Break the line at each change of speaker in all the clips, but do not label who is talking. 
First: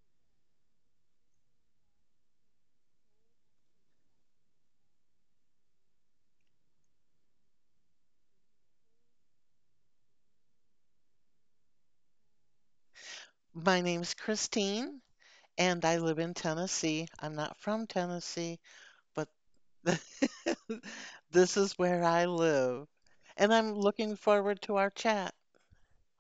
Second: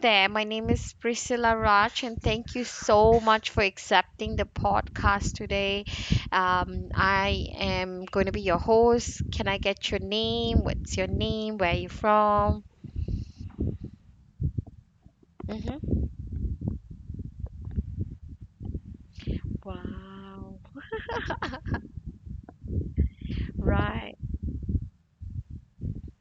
there. My name is Priscilla Raj, and thank you so much for accepting the podcast today. I am going to be your host. Can I get your name? What's your name? Where are you from?
My name's Christine, and
Hmm.
I live in Tennessee. I'm not from Tennessee, but
Wow.
this is where I live. And I'm
Right.
looking forward to our chat.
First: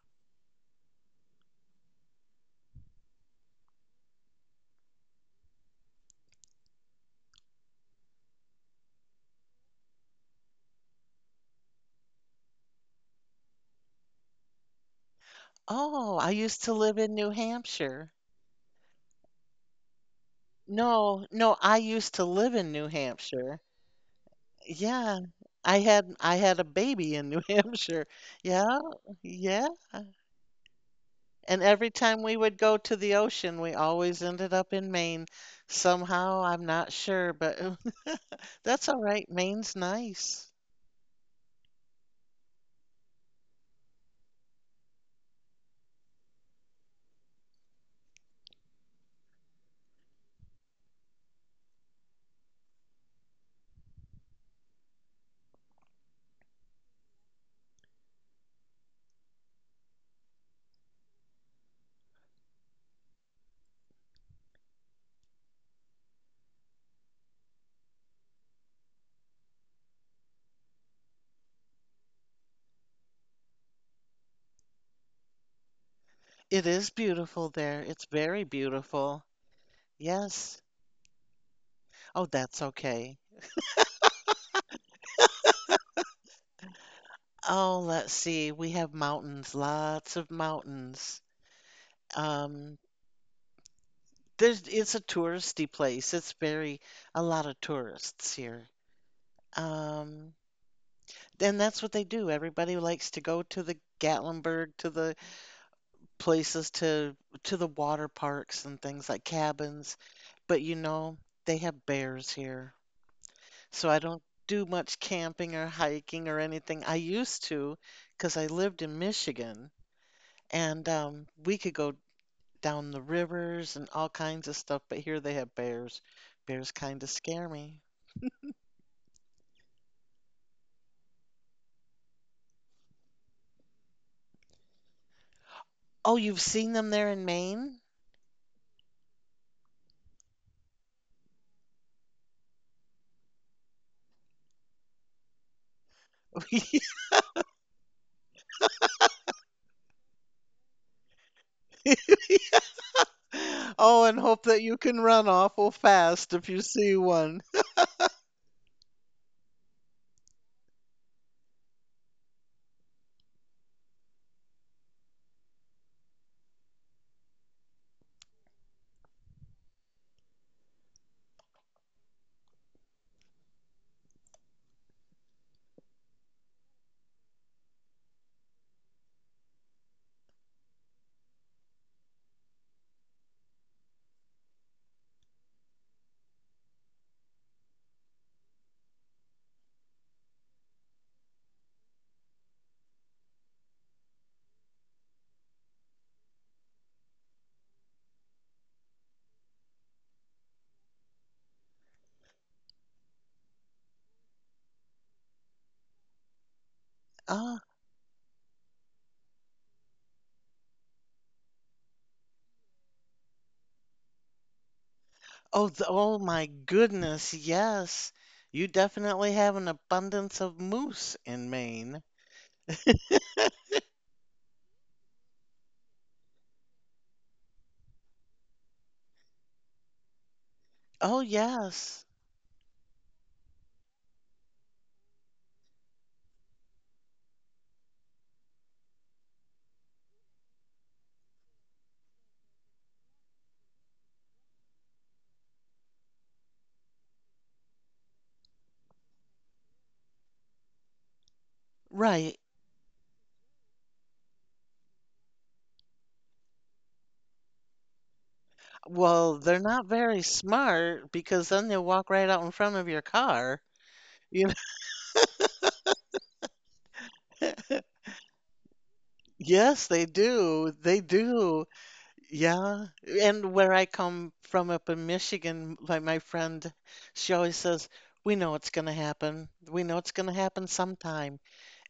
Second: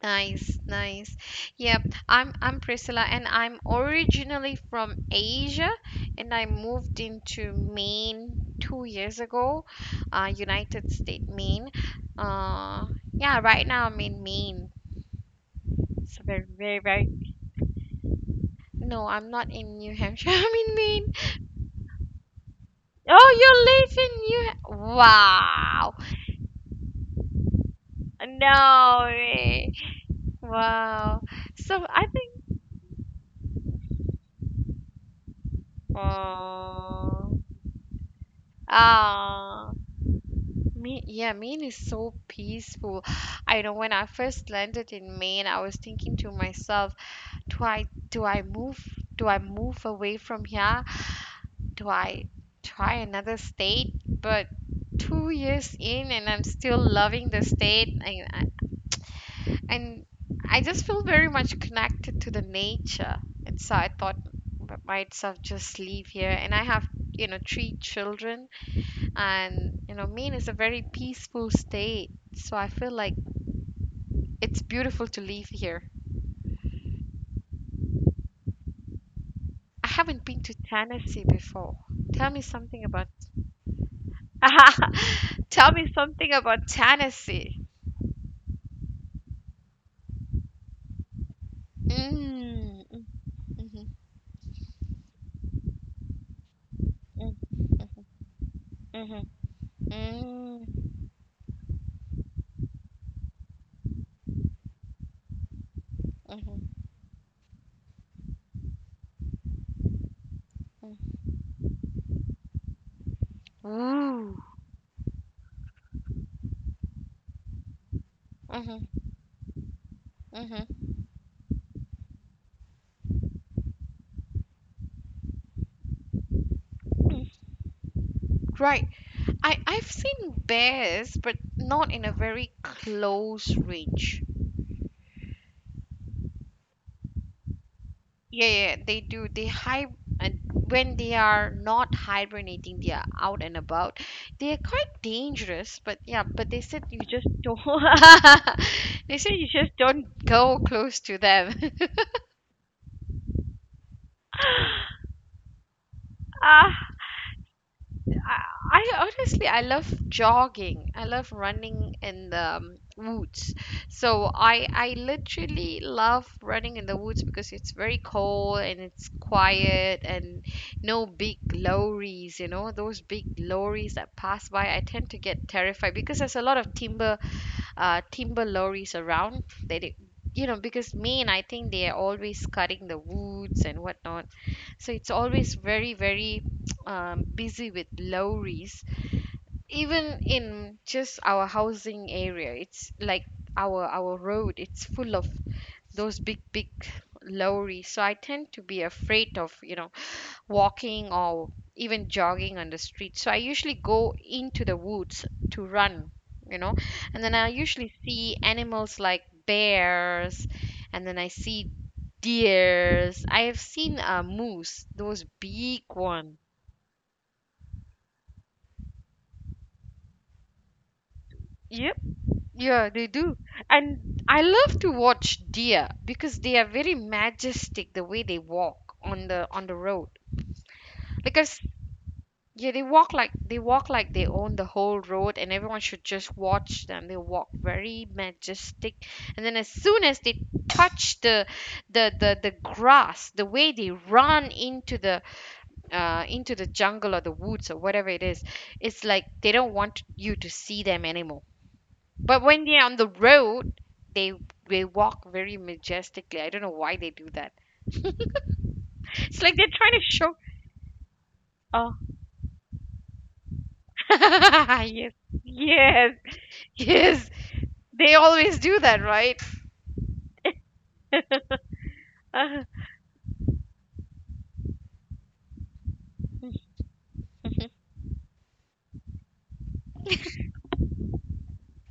Nice, nice. Yep, I'm Priscilla and I'm originally from Asia and I moved into Maine 2 years ago, United States, Maine. Uh, yeah, right now I'm in Maine.
Oh,
It's a
I
very,
used to
very,
live in New
very.
Hampshire.
No, I'm not in New Hampshire. I'm in Maine.
No, no, I used to live in New
Oh,
Hampshire.
you live in New.
Yeah, I
Wow.
had I had a baby in New Hampshire. Yeah,
No
yeah.
way. Wow.
And
So
every
I
time we would
think.
go to the ocean, we always ended up in Maine somehow. I'm not
Oh.
sure, but that's all right.
Oh.
Maine's nice.
Me, yeah, Maine is so peaceful. I know when I first landed in Maine, I was thinking to myself, do I do I move do I move away from here? Do I try another state? But 2 years in and I'm still loving the state and I just feel very much connected to the nature. And so I thought I might as well just leave here. And I have, three children. And Maine is a very peaceful state, so I feel like it's beautiful to live here.
It is beautiful there. It's very beautiful.
I haven't been to
Yes.
Tennessee before.
Oh,
Tell me
that's
something about
okay.
Tell me something about Tennessee.
Oh, let's see. We have mountains, lots of mountains. Um,
Mm, mm, mhm,
there's it's a touristy place. It's very a
mm,
lot of tourists here.
mhm, mhm,
Um,
mm,
and that's what they do. Everybody likes to go to the Gatlinburg, to the places
mhm,
to the water parks and things like cabins, but
mm.
they have bears here. So I don't
Ooh.
do much camping or hiking or anything. I used to because I lived
Mhm,
in Michigan
mhm,
and we could go down the rivers and all kinds of stuff, but here they have bears. Bears kind of scare
mm.
me.
Right. I've seen bears, but not in a very close range.
Oh, you've seen them there in Maine?
Yeah, yeah, they do. They hi and when they are not hibernating, they are out and about. They are quite dangerous, but yeah, but they said you just don't. They said you just don't go close to them.
Oh, and hope that you can run awful fast if you
Ah,
see one.
I, I honestly I love jogging. I love running in the woods. So I literally love running in the woods because it's very cold and it's quiet and no big lorries, those big lorries that pass by. I tend to get terrified because there's a lot of timber lorries around. They, did- you know, Because Maine, I think they are always cutting the woods and whatnot. So it's always very, very busy with lorries, even in just our housing area, it's like our road, it's full of those big big lorry. So I tend to be afraid of, walking or even jogging on the street. So I usually go into the woods to run, you know and then I
Ah,
usually see animals like bears, and then I see deers. I have seen a moose, those
Oh,
big
oh
one.
my goodness, yes. You definitely have an abundance of moose in
Yep.
Maine.
Yeah, they do. And I love to watch deer because they are very majestic the way they walk on the road.
Oh,
Like,
yes.
yeah, they walk like they own the whole road and everyone should just watch them. They walk very majestic. And then as soon as they touch the grass, the way they run into the jungle or the woods or whatever it is, it's like they don't want you to see them anymore,
Right.
but when they're on the road, they they walk very majestically. I don't know why they do that.
Well,
It's like
they're
they're
not
trying to
very
show.
smart because then they'll
Oh,
walk right out in front of your car. You
yes, yes, yes.
know?
They always do that, right?
Yes, they do. They do. Yeah, and where I come from up in Michigan, like my friend, she always says, "We know it's going to happen. We know it's going to happen sometime.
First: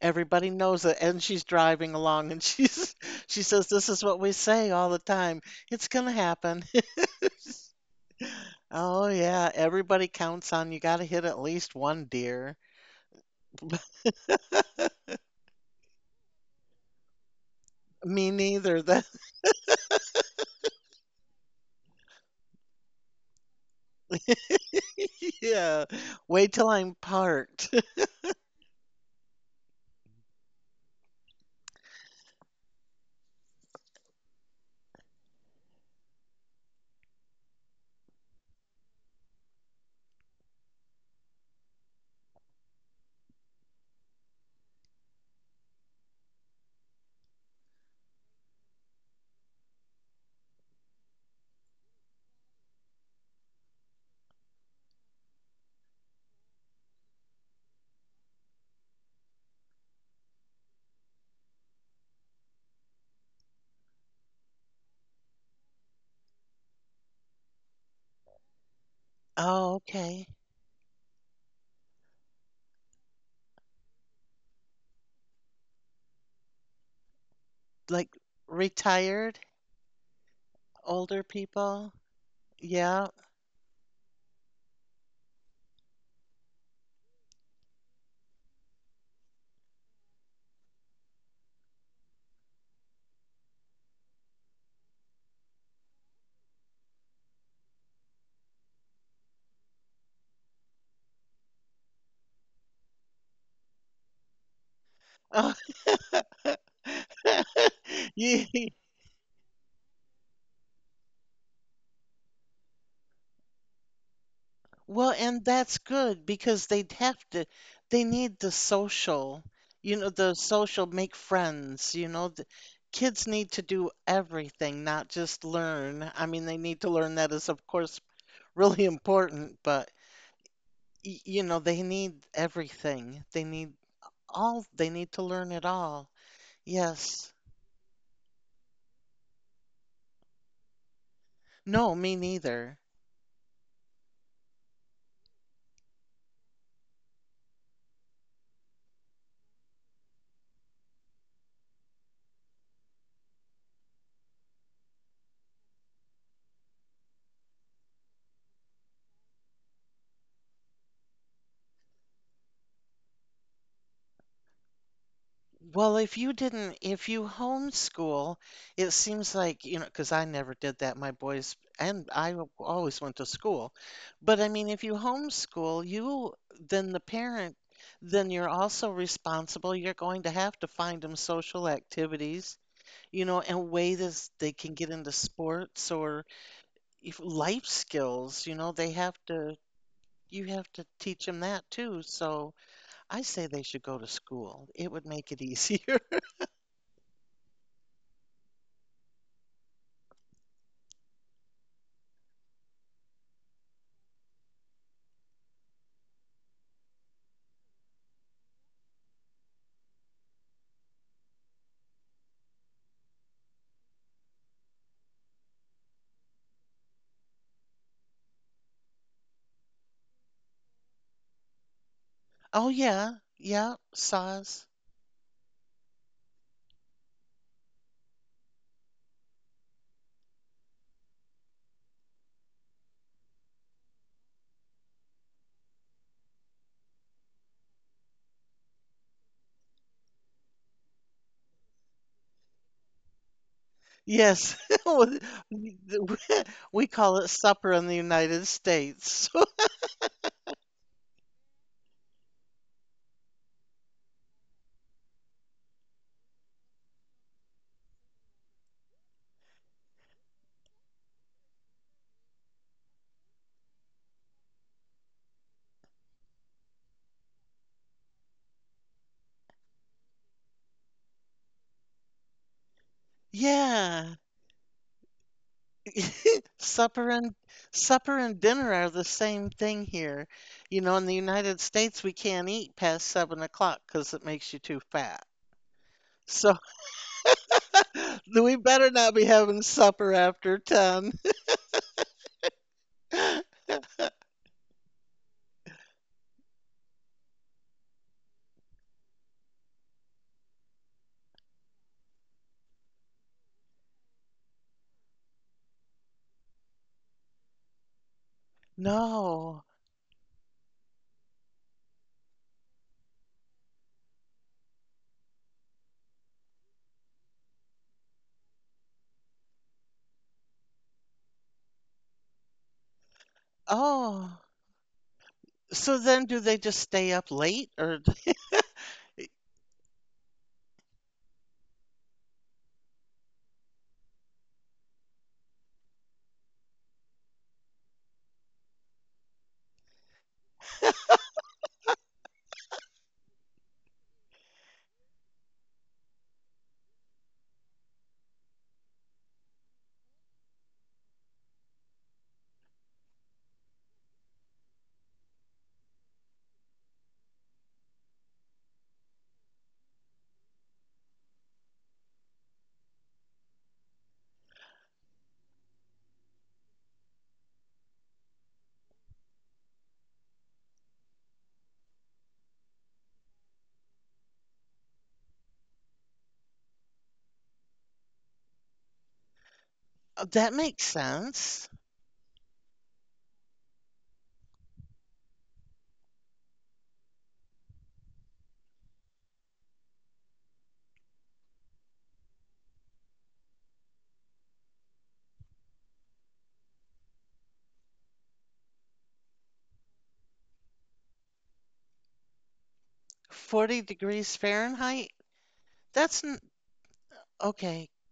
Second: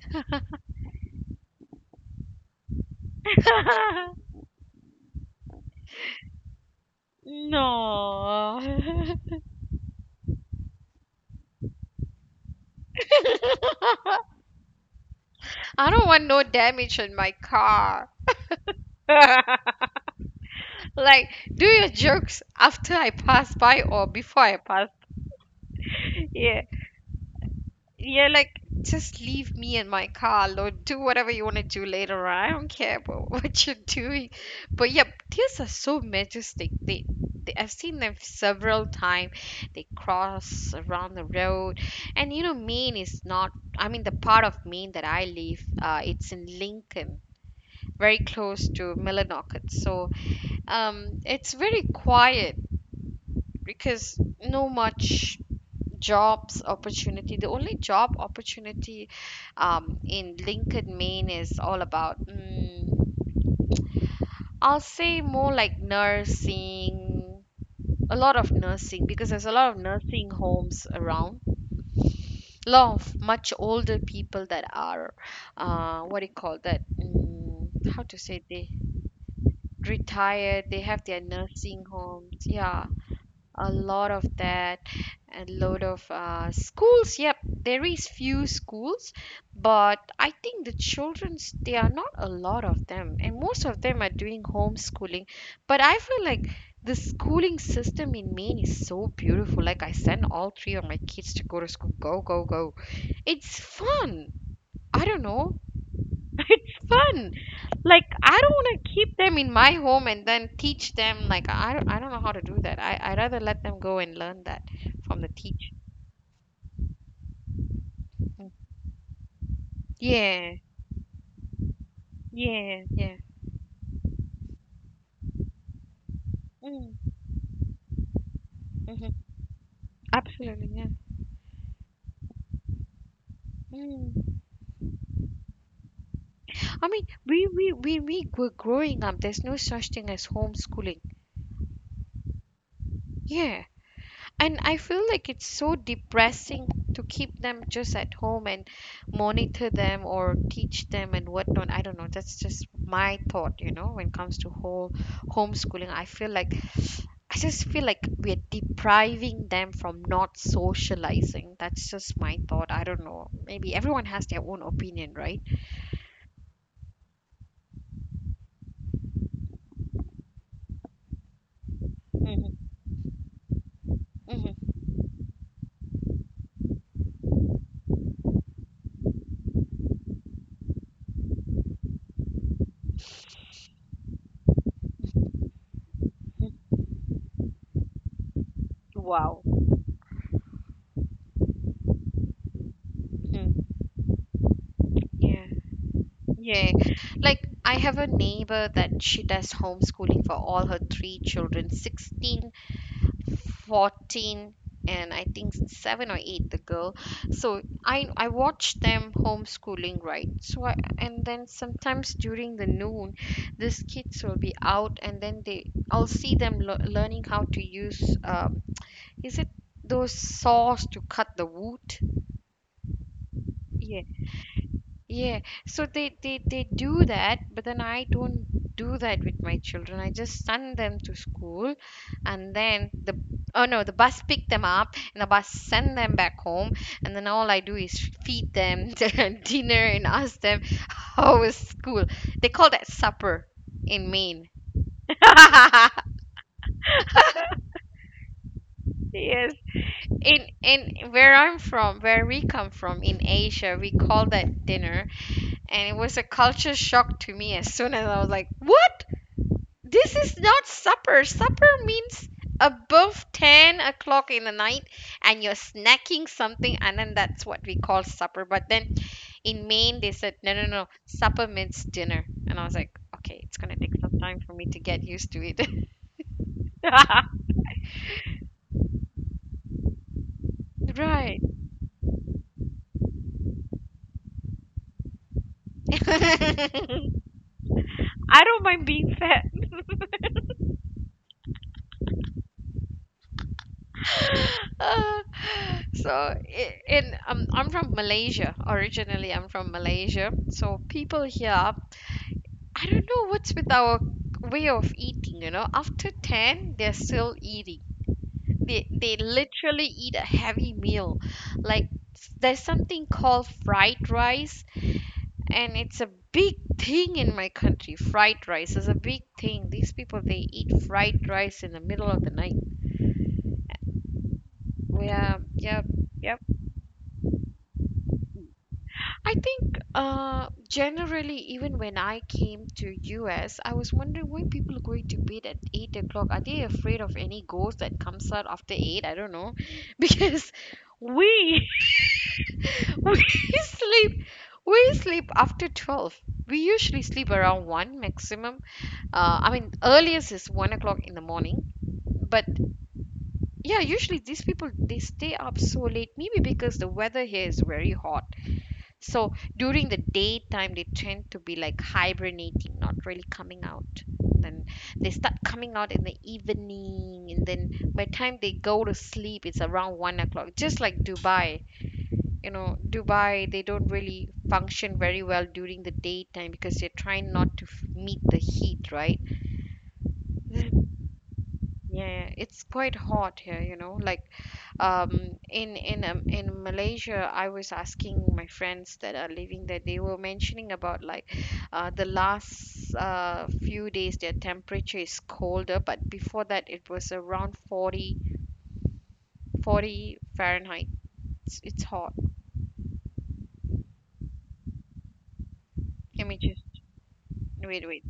Everybody knows it." And she's driving along, and she's she says, "This is what we say all the time. It's going to happen."
No.
Oh yeah, everybody counts on you got to hit at least one deer.
I don't want no damage on my car.
Me neither. That
Like, do your jokes after I pass by or before I pass.
yeah. Wait
Yeah.
till I'm parked.
You're like, just leave me in my car, Lord. Do whatever you want to do later on. I don't care about what you're doing. But yeah, deers are so majestic. They I've seen them several times. They cross around the road, and Maine is not. I mean, the part of Maine that I live, it's in Lincoln, very close to Millinocket. So, it's very quiet because no much jobs opportunity. The only job opportunity, in Lincoln, Maine is all about, I'll say more like nursing. A lot of nursing because there's a lot of
Oh, okay.
nursing homes around. A lot of much older people that are, what do you call that, how to
Like
say they
retired
retired. They have their
older
nursing
people.
homes. Yeah,
Yeah.
a lot of that. And load of schools. Yep. There is few schools, but I think the children's there are not a lot of them, and most of them are doing homeschooling. But I feel like the schooling system in Maine is so beautiful. Like, I send all three of my kids to go to school. Go, go, go. It's fun. I don't know.
Oh,
It's fun. Like, I
yeah.
don't want to keep them in my home and then teach them. Like, I don't know how to do that. I'd rather let them go and learn that
Well,
from the
and
teacher.
that's good because they need
Mm.
the social, you know, the
Yeah,
social make friends, you know.
yeah, yeah.
Kids need to do everything, not just learn. I mean, they need to
Mm,
learn that is, of course, really
hmm.
important, but
Absolutely. Yeah.
you know, they need everything.
Mm.
They need to learn it all.
I mean,
Yes.
we were growing up, there's no such thing as homeschooling.
No, me neither.
Yeah. And I feel like it's so depressing to keep them just at home and monitor them or teach them and whatnot. I don't know. That's just my thought, when it comes to whole homeschooling. I just feel like we're depriving them from not socializing. That's just my thought. I don't know. Maybe everyone has their own opinion, right?
Well, if you homeschool, it seems like, you know, because I never did that. My boys, and I
Hmm.
always went to school. But I mean,
Hmm.
if you homeschool, then the parent, then you're also responsible. You're going to have to find them social activities, you know, and ways they can get into sports or if life skills, you know, they have
Wow.
to you have to teach them that too. So I say they
Mm.
should go to school. It would make it
Yeah.
easier.
Yeah, like I have a neighbor that she does homeschooling for all her three children 16, 14, and I think seven or eight, the girl. So I watch them homeschooling, right? And then sometimes during the noon, these kids will be out, and then they I'll see them learning how to use is it those saws to cut the wood?
Oh yeah, yeah,
Yeah.
saws.
Yeah, so they do that, but then I don't do that with my children. I just send them to school, and then the oh no, the bus pick them up, and the bus send them back home, and then all I do is feed them their dinner and ask them how was school. They call that supper in Maine.
Yes, we call it supper in the United States.
Yes. In where I'm from, where we come from in Asia, we call that dinner, and it was a culture shock to me. As soon as I was like, "What? This is not supper. Supper means above 10 o'clock in the night and you're snacking something, and then that's what we call supper." But then in Maine, they said, no, no, no, supper means dinner. And I was like, okay, it's going to take
Yeah.
some time for me to get used to it.
Supper and supper and dinner are the same thing here. You know, in the
Right.
United States, we can't eat past 7 o'clock because it makes you too fat. So
I
we
don't mind
better not
being
be
fat.
having supper after 10.
Uh, so I- in I'm from Malaysia originally. I'm from Malaysia. So people here, I don't know what's with our way of eating. After 10, they're still eating. They
No.
literally eat a heavy meal. Like, there's something called fried rice, and it's a big thing in my country. Fried rice is a big thing. These people they eat fried rice in the middle of the night.
Oh.
Well, yeah, yeah,
So then do
yep.
they just stay up late or
I think generally, even when I came to US, I was wondering why people are going to bed at 8 o'clock. Are they afraid of any ghost that comes out after 8? I don't know, because we we sleep we sleep after 12. We usually sleep around one maximum. I mean, earliest is 1 o'clock in the morning. But yeah, usually these people they stay up so late. Maybe because the weather here is very hot. So during the daytime, they tend to be like hibernating, not really coming out. Then they start coming out in the evening, and then by the time they go to sleep, it's around 1 o'clock. Just like Dubai, they don't really function very well during the daytime because they're trying not to meet the heat, right?
oh, that makes sense.
Yeah, it's quite hot here, like um in Malaysia, I was asking my friends that are living there. They were mentioning about, like, the last few days their temperature is colder, but before that it was around forty Fahrenheit. It's hot.
40 degrees Fahrenheit? That's
Let me
n
just wait,
okay,
wait,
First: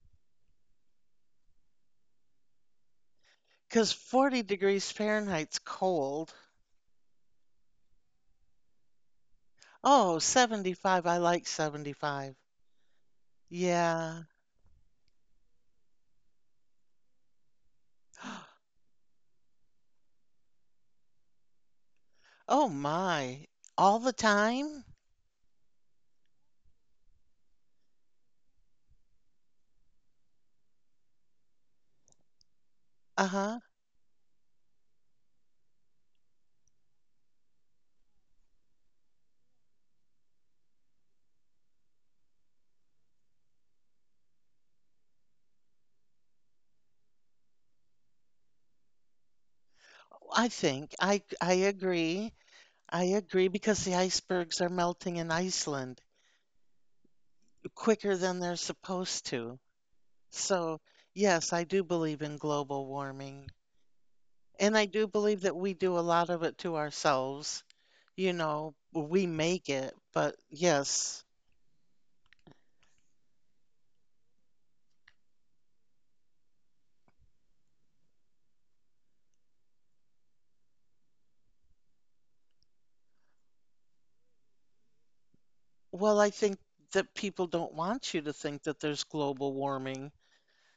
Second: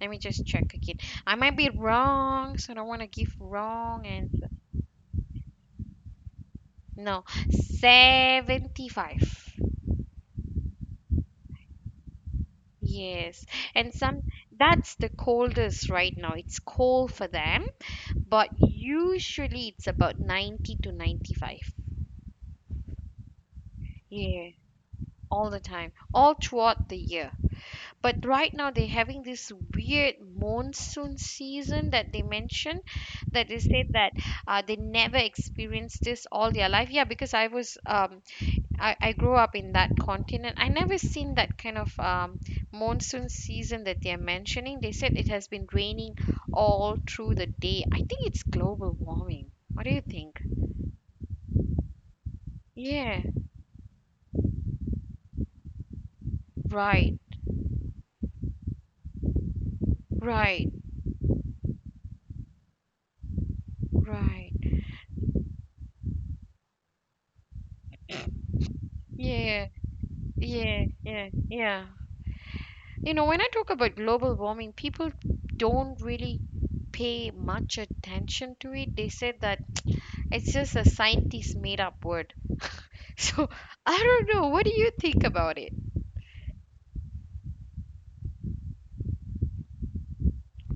let me just check again. I might be wrong, so I don't want to give
'cause
wrong
40
answer.
degrees Fahrenheit's cold.
No. 75.
Oh, 75. I like 75.
Yes. And
Yeah.
some, that's the coldest right now. It's cold for them, but usually it's about 90 to 95.
Oh my. All the
Yeah,
time?
all the time, all throughout the year. But right now they're having this weird monsoon season that they mentioned, that
Uh-huh.
they said that, they never experienced this all their life. Yeah, because I was I grew up in that continent. I never seen that kind of monsoon season that they're mentioning. They said it has been raining all through the day. I think it's global warming. What do you think?
I think I agree. I
Yeah,
agree because the icebergs are melting in Iceland
right,
quicker than they're supposed to.
right,
So, yes, I do believe in global warming.
right.
And I do believe that we do a lot of it to ourselves. You know, we make
Yeah,
it, but
yeah,
yes.
yeah, yeah. You know, when I talk about global warming, people don't really pay much attention to it. They said that it's just a scientist made up word. So I don't know. What do you think about it?
Well, I think that people don't want you to think that there's global warming.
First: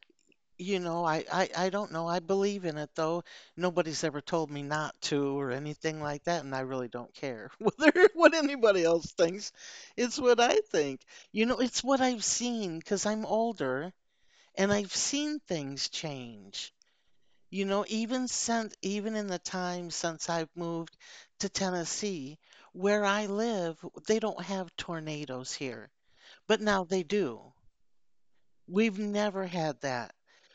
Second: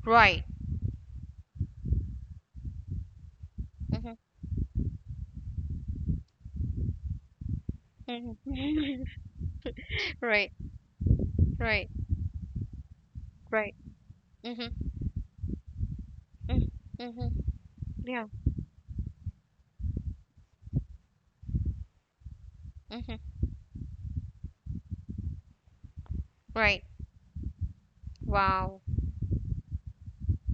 Right.
You know, I don't know. I believe in it though. Nobody's
Mhm,
ever told me not to or anything like that, and I really don't care whether what anybody
mhm.
else thinks. It's what
Right,
I think. You know, it's
right,
what I've seen because I'm
right.
older and
Mhm,
I've seen things
mm,
change.
mhm.
You know,
Yeah.
even in the time since I've moved to Tennessee, where
Mhm.
I live, they don't have tornadoes here, but
Right.
now they do.
Wow.
We've never had that.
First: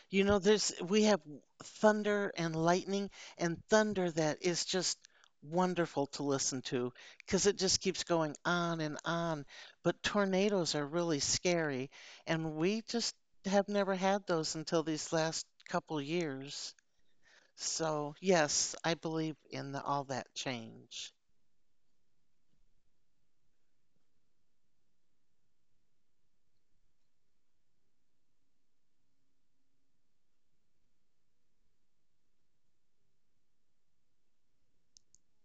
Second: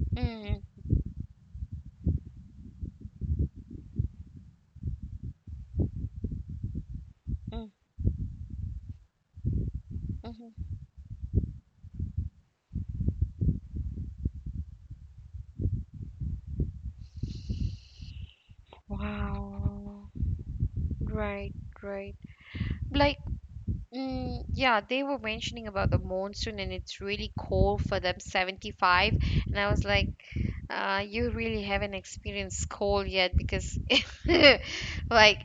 You know,
Mhm,
there's we have thunder and lightning and thunder that is just wonderful to listen to because it
mm,
just keeps going on and on. But
mhm.
tornadoes are really scary, and we just have never had those until these last couple years. So, yes, I believe in all
Wow.
that change.
Right, right. Like, mm, yeah, they were mentioning about the monsoon and it's really cold for them, 75, and I was like, you really haven't experienced cold yet because, like,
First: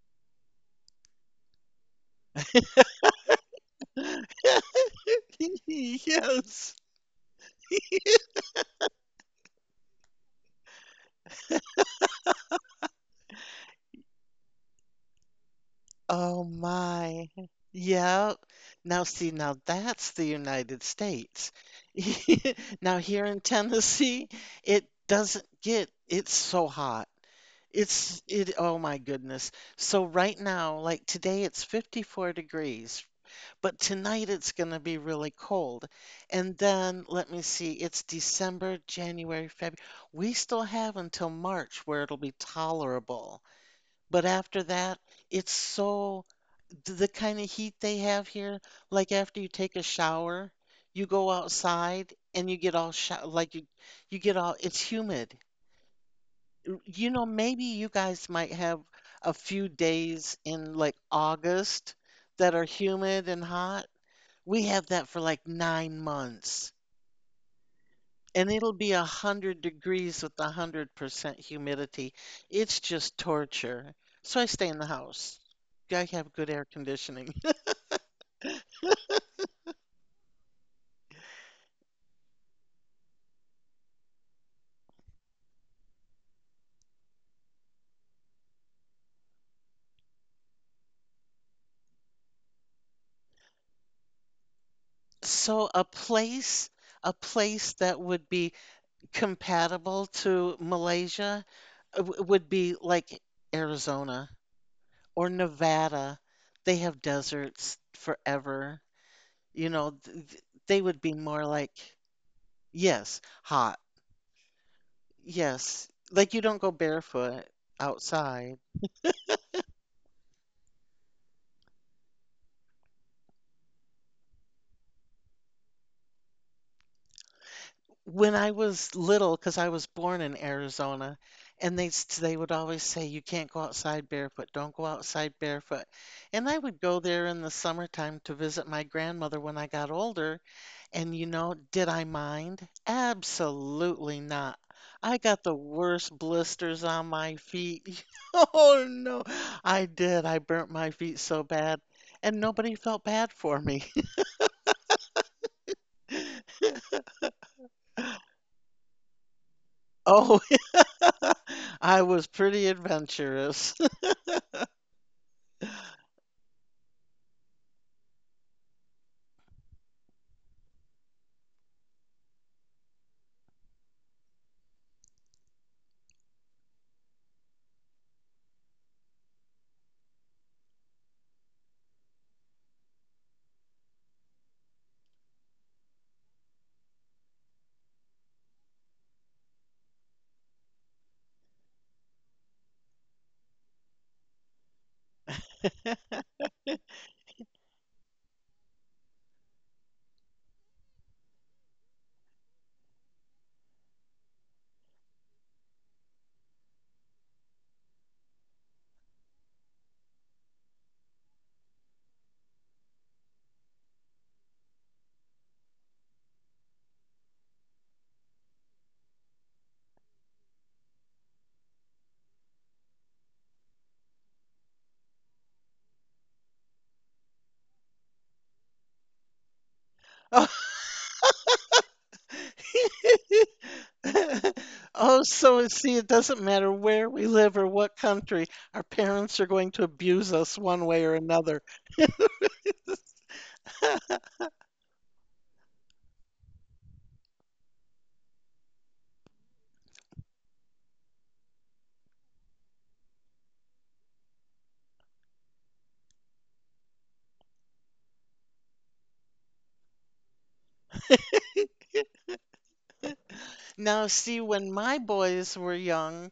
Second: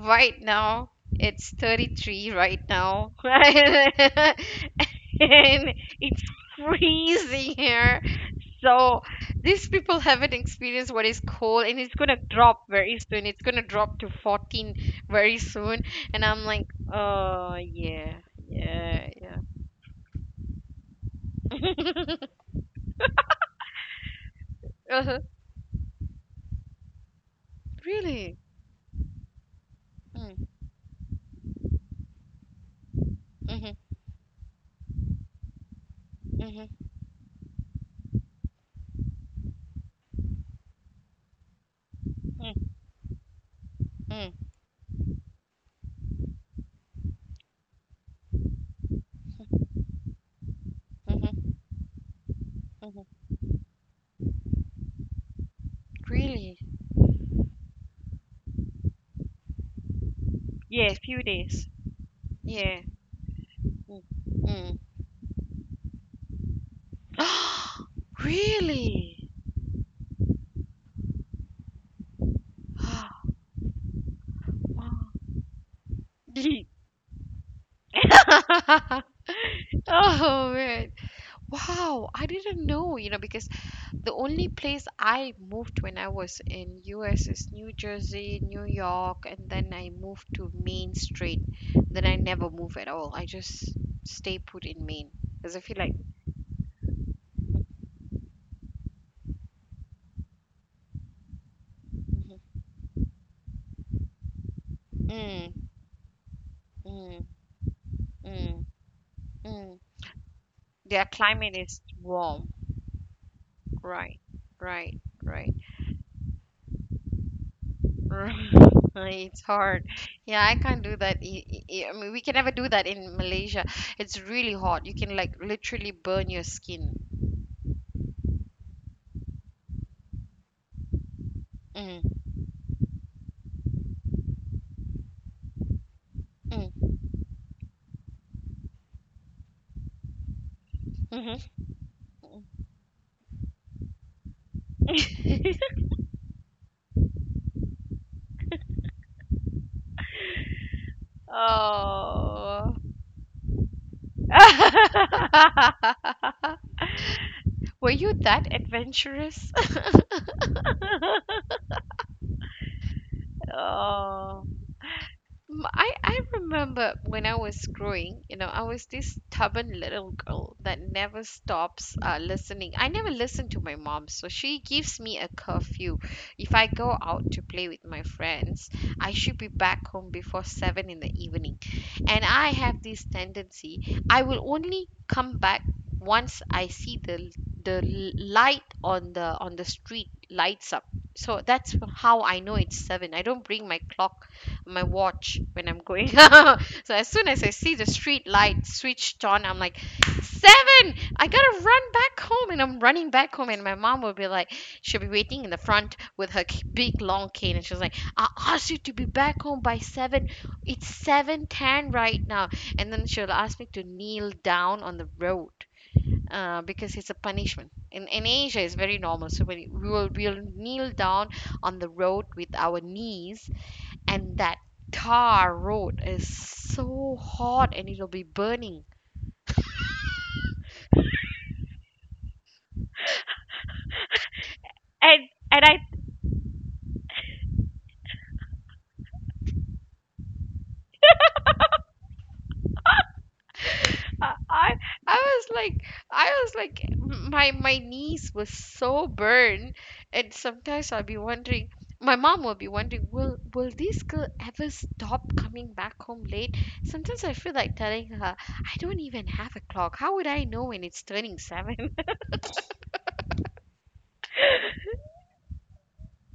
right now it's 33 right now, right? And it's
Yes.
freezing here. So these people haven't experienced what is cold, and it's gonna drop very soon. It's gonna drop to 14 very soon. And I'm
Oh
like,
my.
oh, yeah,
Yep. Now
yeah,
see,
yeah.
now that's the United States. Now here in Tennessee, it
Uh-huh.
doesn't get it's so hot. It's
Really?
it oh my goodness. So
Mm,
right now, like today it's 54 degrees,
mhm,
but tonight it's going to be really cold. And
mhm,
then let me see, it's December, January, February. We still have until March where it'll be
mm,
tolerable. But
mm,
after that, it's so the kind of heat they have here, like after you take a shower, you go
mhm,
outside and you get all
mhm.
sh like you get all it's humid.
Really?
You know, maybe you guys might have a few days in
Yeah,
like
few days.
August that are
Yeah.
humid and hot. We
Mm.
have that for like 9 months.
Mm.
And it'll be a
Really?
hundred degrees with 100% humidity. It's just torture. So I stay in the
Wow.
house. I have good
Ye-
air conditioning.
Oh man. Wow, I didn't know, you know, because the only place I moved when I was in US is New Jersey, New York, and then I moved to Main Street. Then I never move at all. I just stay put in Maine because I
So
feel like
a place that would be compatible to Malaysia
mm,
would be like Arizona or Nevada. They have
mm,
deserts
mm,
forever. You
mm.
know, they
Their
would be more
climate
like,
is warm.
yes, hot.
Right, right, right.
Yes. Like you don't go barefoot outside.
It's hard. Yeah, I can't do that. I mean, we can never do that in Malaysia. It's really hot. You can like literally burn your skin.
When I was little, because I was born in Arizona, and they
Mm,
they would always say, "You can't go outside barefoot. Don't go outside barefoot." And I would
mm,
go there in the summertime to visit my grandmother when I got older, and you
mhm.
know, did I mind? Absolutely not. I got
mm.
the worst blisters on my feet. Oh no, I did. I burnt my feet so bad, and
Oh.
nobody felt bad for me.
Were you that adventurous?
Oh, I was pretty adventurous.
Oh. M- I remember when I was growing, you know, I was this stubborn little girl that never stops listening. I never listen to my mom, so she gives me a curfew. If I go out to play with my friends, I should be back home before seven in the evening. And I have this tendency, I will only come back once I see the light on the street lights up. So that's how I know it's seven. I don't bring my clock my watch when I'm going so as soon as I see the street light switched on, I'm like, seven, I gotta run back home. And I'm running back home, and my mom will be like, she'll be waiting in the front with her big long cane, and she's like, I asked you to be back home by seven. It's 7:10 right now. And then she'll ask me to kneel down on the road. Because it's a punishment. In Asia, it's very normal. So when we'll kneel down on the road with our knees and that tar road is so hot and it'll be burning
Oh,
and
Oh,
and
so
I,
see, it doesn't matter where we live or what country, our parents are going to abuse us one way or another.
I i I was like, i was like my my knees were so burned, and sometimes I'll be wondering, my mom will be wondering, will this girl ever stop coming back home late. Sometimes I feel like telling her, I don't even have a clock, how would I know when it's turning 7?
Now, see, when my boys were young,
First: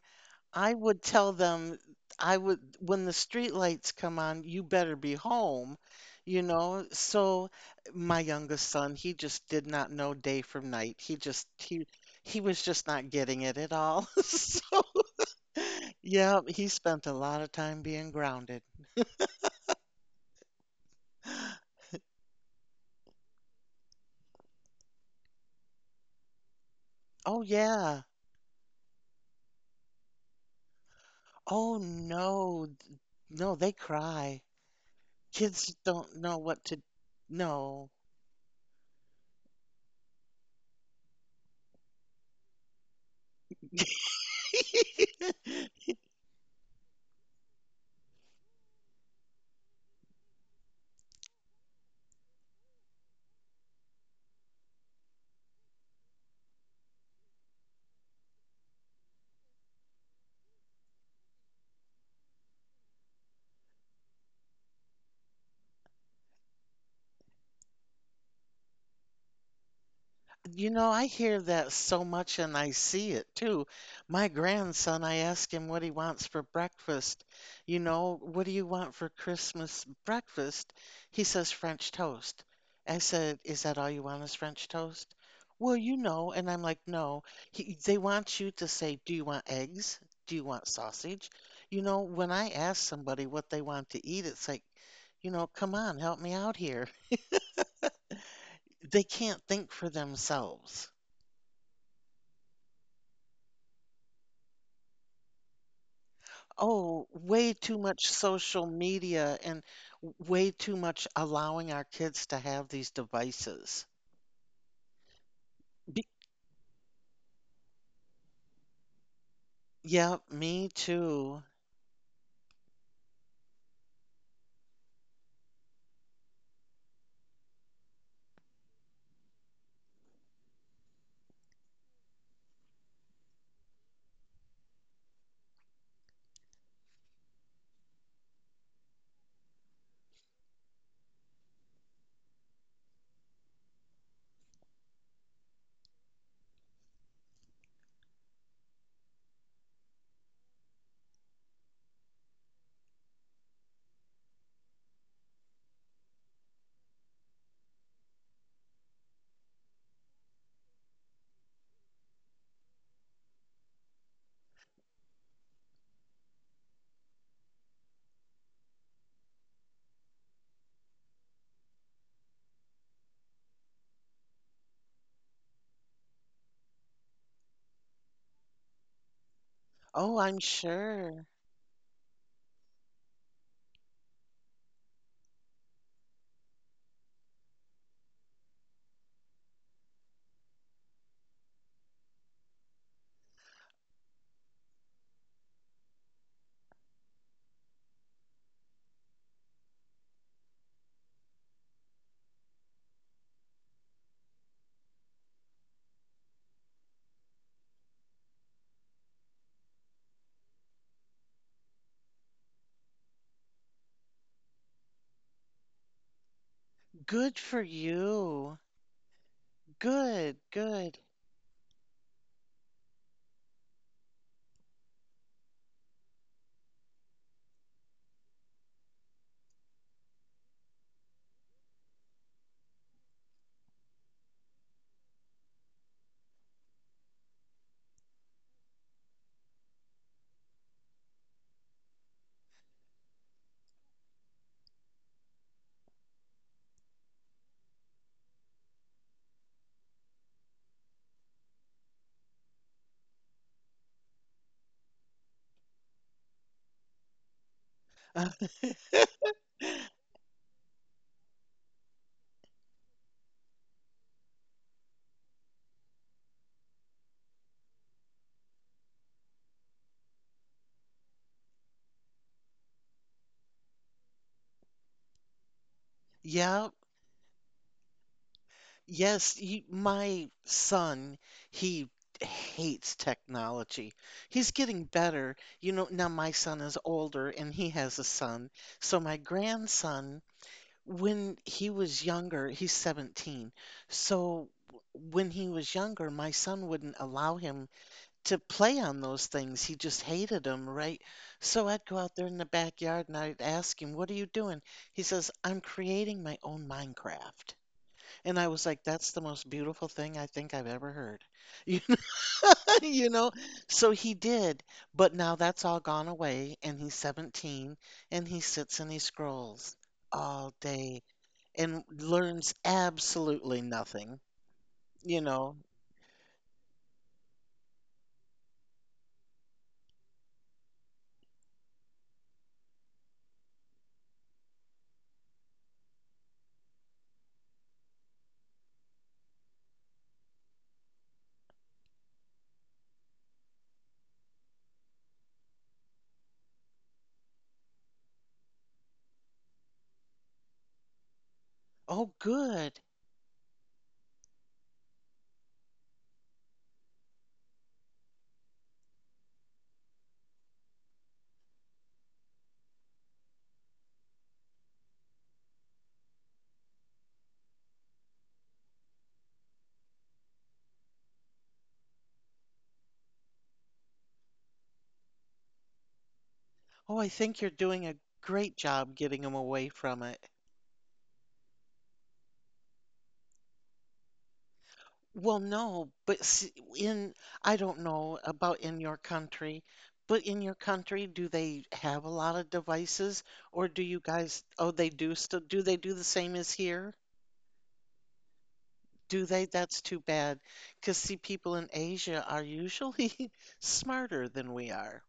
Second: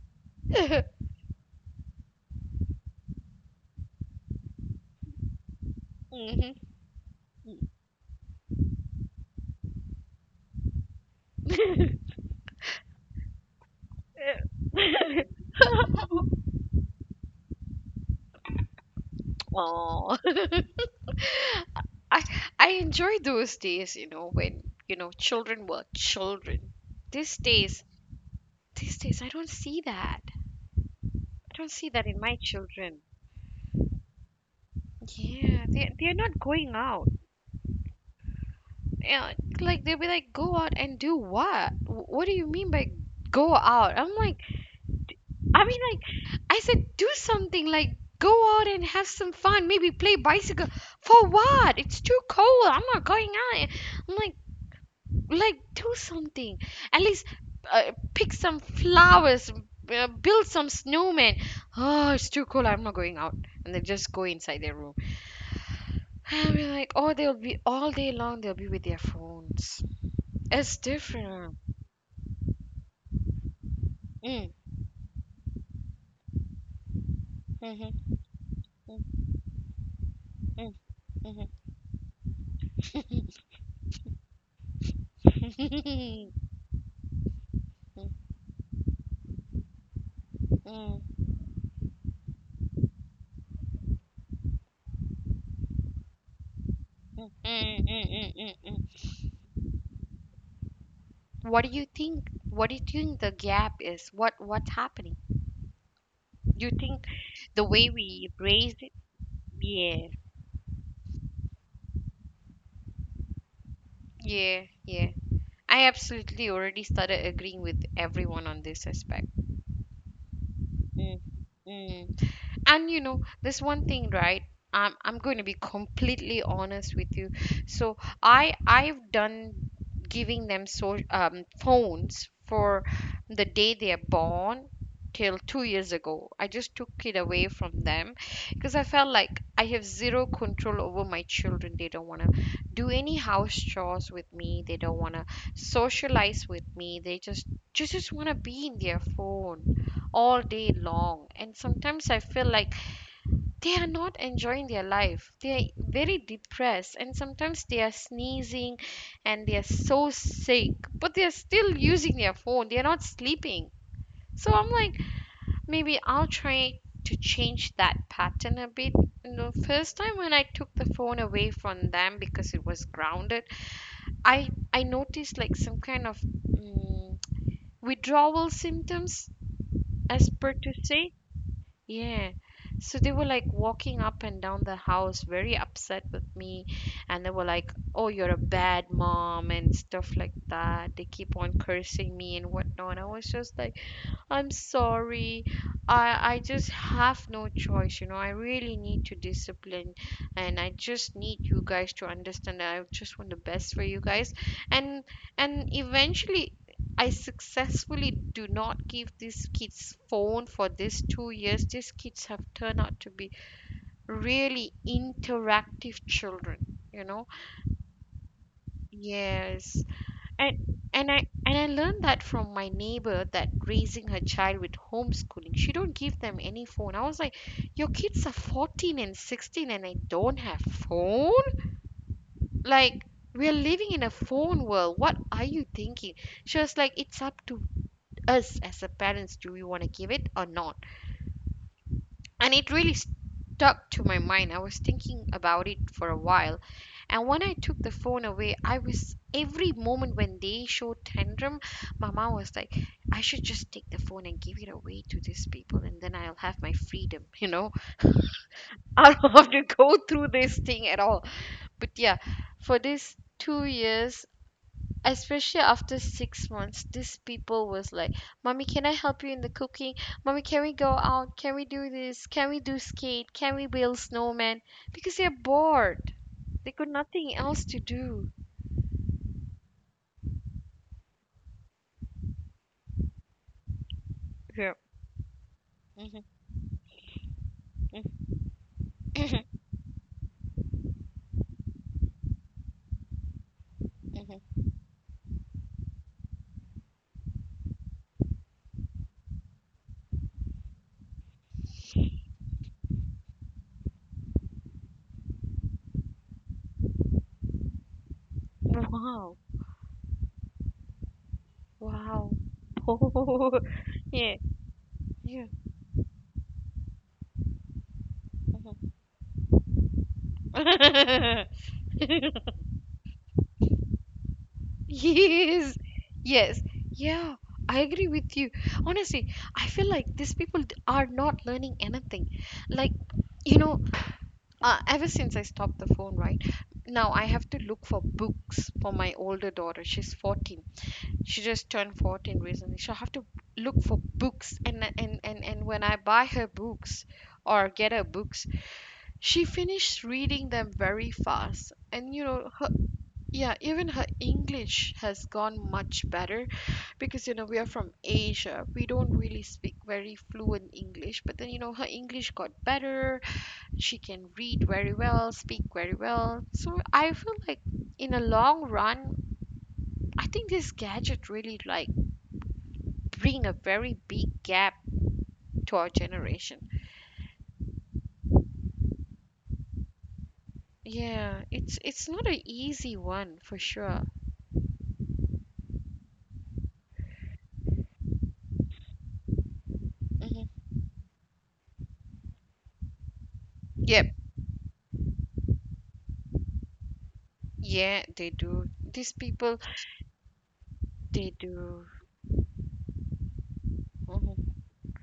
I would tell them, when the street lights come on, you better be home, you
Mhm.
know? So my youngest son, he just did not know day from night. He was just not getting it at all. So, yeah, he spent a lot of time being grounded.
Oh. I I enjoy those days, you know, when you know children were children. These
Oh,
days,
yeah.
these days, I don't see that. I don't
Oh,
see that in my
no.
children.
No, they cry.
Yeah,
Kids
they're
don't
not
know what
going
to,
out.
no.
Yeah, like they'll be like, go out and do what? What do you mean by go out? I'm like, I mean, like, I said, do something like go out and have some fun, maybe play bicycle. For what? It's too cold. I'm not going out. I'm like. Like, do something, at least, pick some flowers, build some snowman. Oh, it's too cold, I'm not going out. And they just go inside their room, and we're like, oh, they'll be all day long, they'll be with their phones.
You
It's
know, I hear
different.
that so much and I see it too. My
Mm,
grandson, I ask him what he wants for breakfast. You
mhm,
know, what do you want
mm,
for Christmas breakfast?
mm,
He
mhm.
says French toast. I said, is that all you want is French toast? Well, you know, and I'm like, no. They want you to say, do you want eggs? Do you want sausage? You know, when I ask somebody what they want to eat, it's like, you know, come on, help me out here.
Mm, mm, mm, mm, mm, mm, mm.
They can't think for themselves.
What do you think, the gap is, what's happening, do you think?
Oh, way
The
too
way
much
we
social
raise it.
media and
Yeah,
way too much allowing our kids to have these devices.
yeah, yeah. I
Be
absolutely already started agreeing with everyone on this aspect.
yeah, me
Mm,
too.
mm. And you know this one thing, right? I'm going to be completely honest with you. So I've done giving them so phones for the day they are born till 2 years ago. I just took it away from them because I felt like I have zero control over my children. They don't want to do any house chores with me, they don't want to socialize with me, they just want to be in their phone all day long. And sometimes I feel like they are not enjoying their life. They are very depressed, and sometimes they are sneezing and they are so sick, but they are still using their phone. They are not sleeping. So I'm like, maybe I'll try to change that pattern a bit. And the first time when I took the phone away from them because it was grounded, I noticed like some kind of withdrawal symptoms,
Oh,
as
I'm
per to say.
sure.
Yeah. So they were like walking up and down the house, very upset with me. And they were like, oh, you're a bad mom and stuff like that. They keep on cursing me and whatnot. I was just like, I'm sorry. I just have no choice, you know. I really need to discipline, and I just need you guys to understand that I just want the best for you guys. And and eventually I successfully do not give these kids phone for these 2 years. These kids have turned out to be really interactive children, you know.
Good for you.
Yes.
Good,
And
good.
and I and I learned that from my neighbor that raising her child with homeschooling, she don't give them any phone. I was like, your kids are 14 and 16 and I don't have phone? Like, we're living in a phone world. What are you thinking? She was like, it's up to us as a parents. Do we want to give it or not? And it really stuck to my mind. I was thinking about it for a while. And when I took the phone away, I was every moment when they showed tantrum, my mom was like, I should just take the phone and give it away to these people, and then I'll have my freedom, you know. I don't have to go through this thing at all. But yeah, for these 2 years, especially after 6 months, these people was like, Mommy, can I help you in the cooking? Mommy, can we go out? Can we do this? Can we do skate? Can we build snowman? Because they're bored. They
Yep.
got nothing else to do.
Yes, my son, he hates technology. He's
Yeah.
getting better. You know, now
Hmm,
my son is older and he has a
hmm,
son. So my
hmm.
grandson when he was younger, he's 17. So when he was younger, my son wouldn't allow him to play on those things. He just hated them, right? So I'd go out there in the backyard and I'd ask him, what are you doing? He says, I'm creating my own Minecraft. And I was like, that's the
Wow.
most beautiful thing I think I've ever heard. You know,
Wow.
you know? So he
Yeah.
did, but now
Yeah.
that's all gone away and he's 17 and he sits
Mhm.
and he scrolls all day and learns absolutely nothing. You know,
Yes. Yes. Yeah. I agree with you. Honestly, I feel like these people d- are not learning anything. Like, you know, ever since I stopped the phone, right? Now I have to look for books for my older daughter. She's 14. She just turned 14 recently. She'll have to look for books, and when I buy her books or get her books, she finished reading them very fast. And
oh,
you know her,
good.
yeah, even her English has gone much better because you know we are from Asia, we don't really speak very fluent English. But then you know her English got better. She can read very well, speak very well. So I feel like, in a long run, I think this gadget really like bring a very big gap to our generation.
Oh, I think you're doing a great job getting him away from it.
Yeah, it's not an easy one for sure.
Well, no, but in, I don't know about in your country, but in
Hmm.
your country, do they have a lot of devices or
Yep.
oh, they do still, do they do the same as here?
Yeah, they do. These
Do they?
people,
That's too bad. Because, see,
they
people in
do.
Asia are usually smarter
Mhm.
than we are.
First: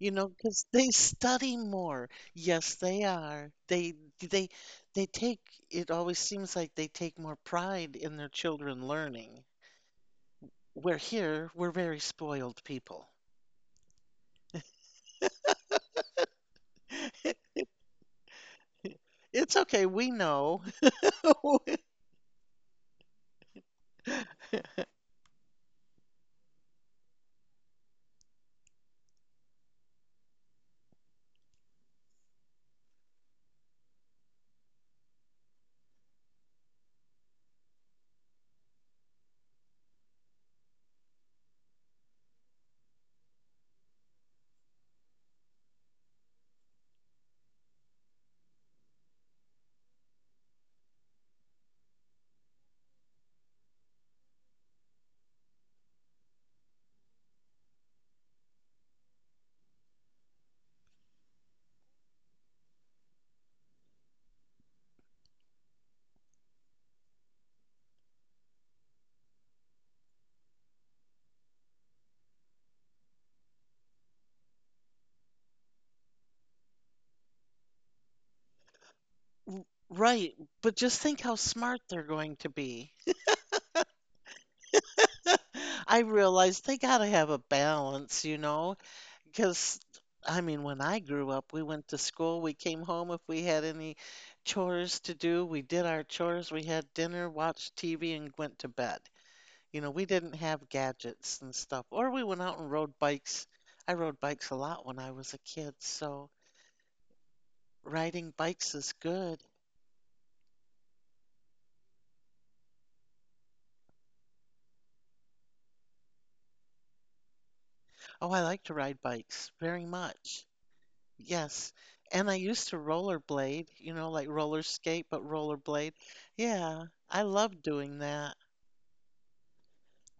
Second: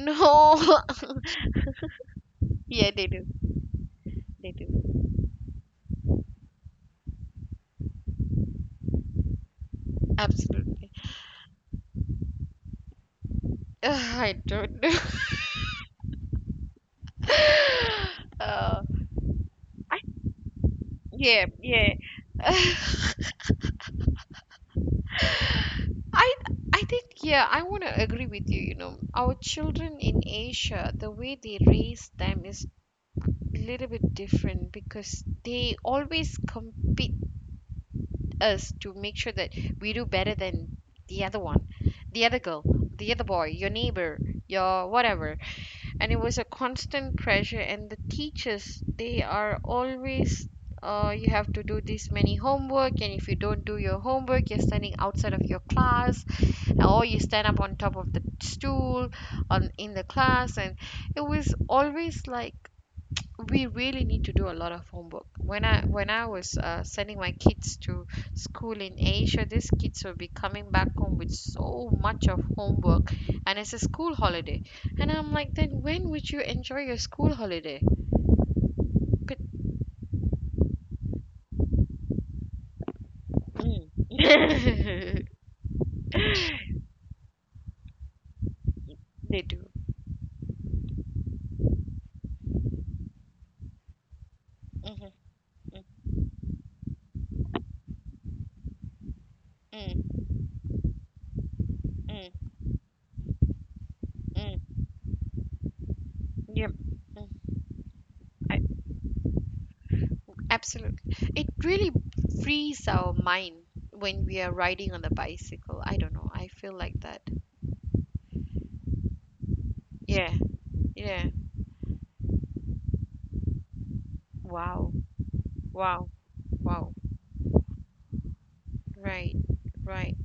You know, because they study more. Yes,
Yeah,
they
they do.
are. They
They do.
they take it always seems like they take more pride in their children learning.
Absolutely.
Where here, we're very spoiled people.
Ugh, I don't know. uh,
It's okay,
I
we know.
yeah, yeah. I I think, yeah, I want to agree with you. You know our children in Asia, the way they raise them is little bit different because they always compete us to make sure that we do better than the other one, the other girl, the other boy, your neighbor, your whatever. And it was a constant pressure. And the teachers, they are always. You have to do this many homework, and if you don't do your homework, you're standing outside of your class, or you stand up on top of the stool, on in the class, and it was always like we really need to do a lot of homework. When I was sending my kids to school in Asia, these kids will be coming back home with so much of homework, and it's a school holiday. And I'm like, then when would you enjoy your school holiday? But
Right, but just think how smart they're going to be.
mm.
I realize they got to have a balance, you know?
They do.
Because, I mean, when I grew up, we went to school, we came home. If we had any chores
Mhm,
to do, we
mm,
did our chores, we had dinner, watched TV, and went to bed. You know, we
mm,
didn't have gadgets and stuff, or we went
mm,
out and rode bikes. I rode bikes a
mm.
lot when I was a kid, so
Yep. Mm.
riding
I,
bikes is good.
absolutely. It really frees our mind when we are riding on the bicycle. I don't know. I feel like that.
Oh, I like to ride bikes very
Yeah.
much.
Yeah.
Yes. And I used to rollerblade, you know, like roller
Wow,
skate, but rollerblade.
wow,
Yeah,
wow.
I love doing that.
Right, right.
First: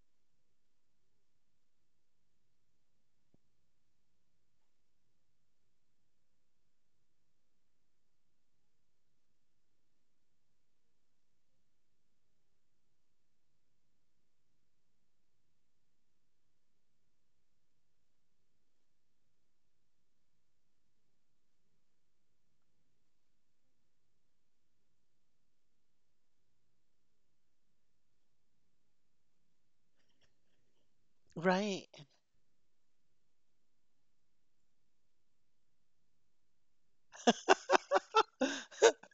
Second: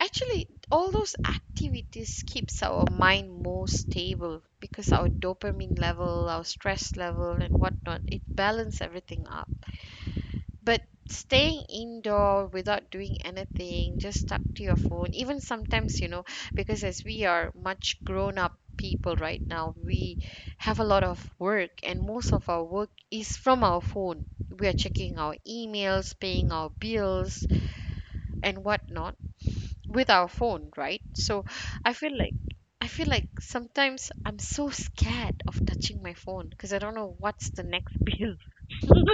Actually, all those activities keeps our mind more stable because our dopamine level, our stress level, and whatnot, it balance everything up. But staying indoor without doing anything, just stuck to your phone, even sometimes, because as we are much grown up people right now, we have a lot of work, and most of our work is from our phone. We are checking our emails, paying our bills, and whatnot with our phone, right? So
Right.
I feel like I feel like sometimes I'm so scared of touching my phone because I don't know what's the next bill.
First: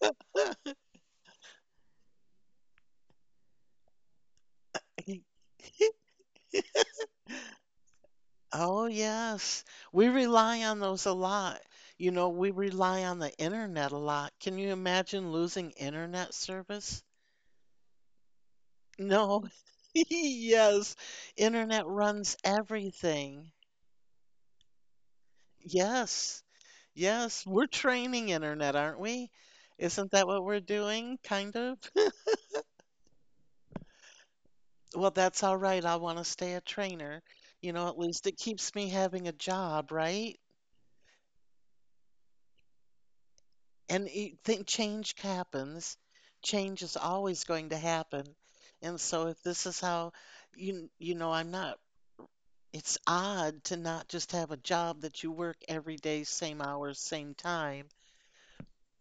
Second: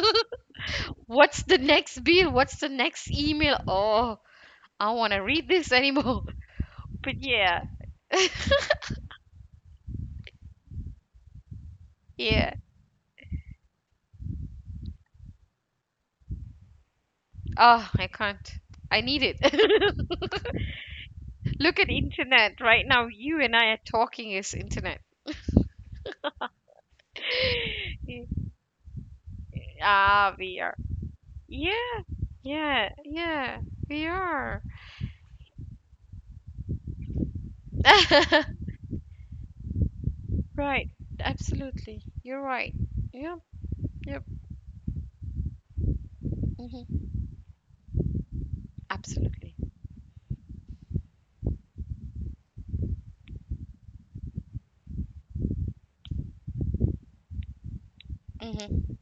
What's the next bill? What's the next email? Oh, I don't want to read this anymore. But yeah.
Oh, yes. We rely on those a lot. You know, we
Yeah.
rely on the internet a lot. Can you imagine losing internet service?
Oh, I can't. I need it.
No. Yes.
Look
Internet
at
runs
internet right now. You
everything.
and I are talking is internet.
Yes. Yes. We're training internet, aren't we? Isn't that
Ah,
what
we
we're
are.
doing? Kind of.
Yeah, yeah, yeah, we are.
Well, that's all right. I want to stay a trainer. You know, at least it keeps me having a job, right?
Right, absolutely. You're right. Yep,
And
yep.
you think change happens. Change is
Hmm.
always going to happen. And so if
Absolutely.
this is how you, I'm not, it's odd to not just have a job that you work every day, same hours, same time.
Hmm.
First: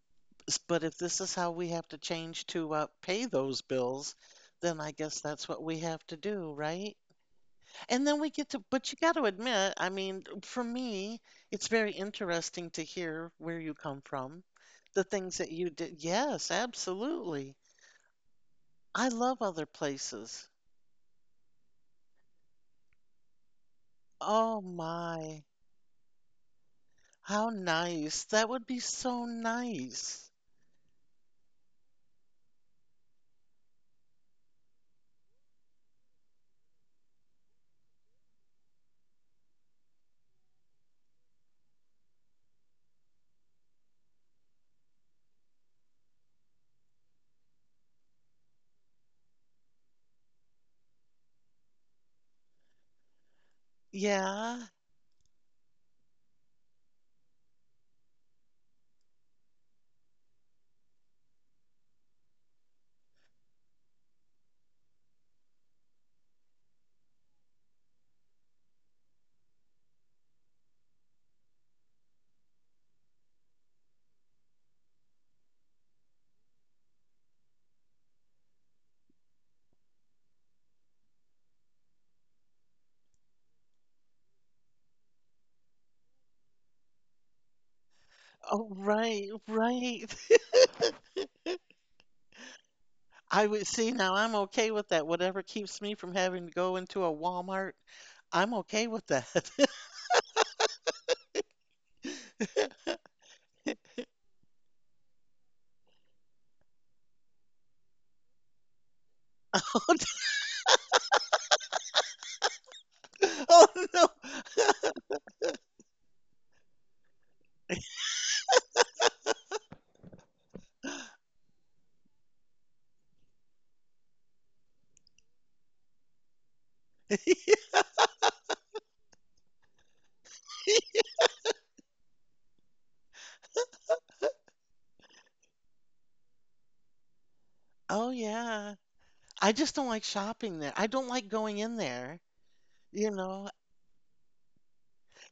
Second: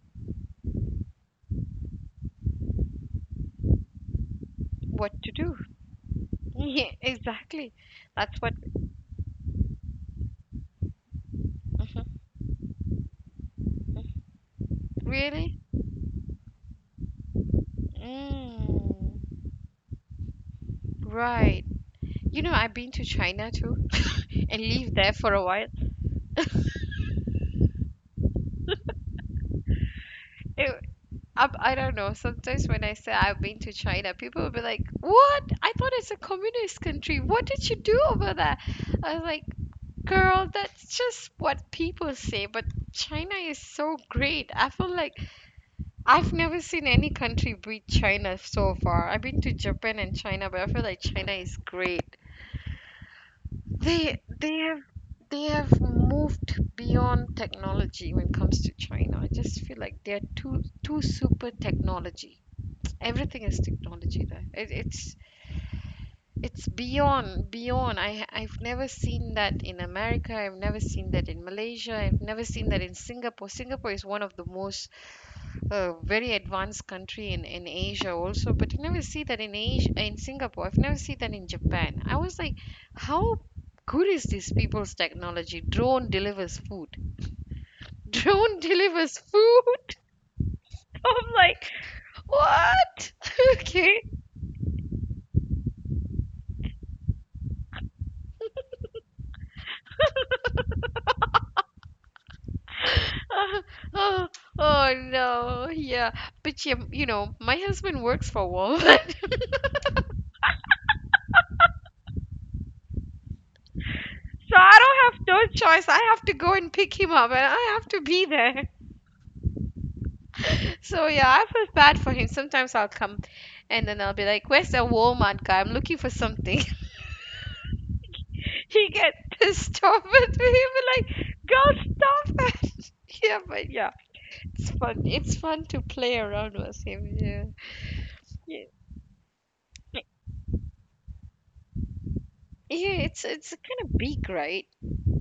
But if this is how we have to change to pay those bills, then I guess
What to
that's
do?
what we have to do,
Yeah,
right?
exactly.
And then we
That's
get
what.
to, but you got to admit, I mean, for me, it's very
Mhm,
interesting to hear where you come
mhm.
from, the things that
Really?
you did. Yes, absolutely.
Mm,
I love other places.
right. You know, I've been to China too
Oh
and lived there for
my,
a while.
how nice. That would be so nice.
It, I don't know. Sometimes when I say I've been to China, people will be like, "What? I thought it's a communist country. What did you do over there?" I was like, "Girl, that's just what people say, but China is so great. I feel like I've never seen any country beat China so far. I've been to Japan and China, but I feel like China is great. They
Yeah.
they have they have moved beyond technology when it comes to China. I just feel like they're too super technology. Everything is technology there. It's beyond beyond. I've never seen that in America. I've never seen that in Malaysia. I've never seen that in Singapore. Singapore is one of the most a very advanced country in Asia also, but you never see that in Asia, in Singapore. I've never seen that in Japan. I was like, how good is these people's technology? Drone delivers food. Drone
Oh,
delivers
right,
food.
right.
I'm like, what?
I would see
Okay.
now I'm okay with that. Whatever keeps me from having to go into a Walmart, I'm okay with that.
Oh, oh no, yeah. But yeah, my husband works for Walmart, so
Oh no.
I don't have no choice. I have to go and pick him up, and I have to be there. So yeah, I felt bad for him. Sometimes I'll come and then I'll be like, "Where's the Walmart guy? I'm looking for something." He get pissed off at me. He'll be like, "Girl, stop it." Yeah, but yeah. It's fun. It's fun to play around with him. Yeah.
Oh
Yeah.
yeah. I just don't like shopping there. I don't like going in there, you
Yeah, it's
know?
it's kind of big, right?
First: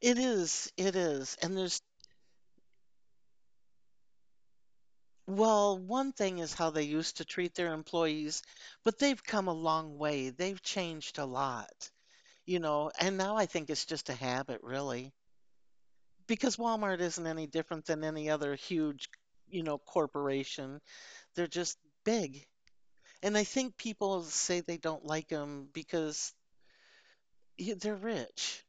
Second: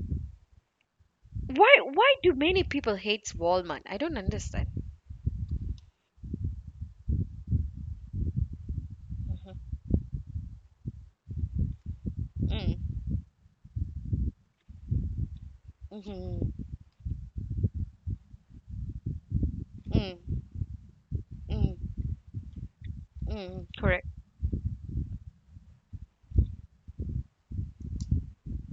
It is, it is. And
Why
there's,
why do many people hate Walmart? I don't understand.
well, one thing is how they used to treat their employees, but they've come a long way. They've changed a lot, you know?
Mm,
And now I think it's just a habit, really,
mhm,
because Walmart isn't any different than any other huge,
mm,
corporation. They're
mm,
just big. And I
mm,
think
correct.
people say they don't like them because they're rich.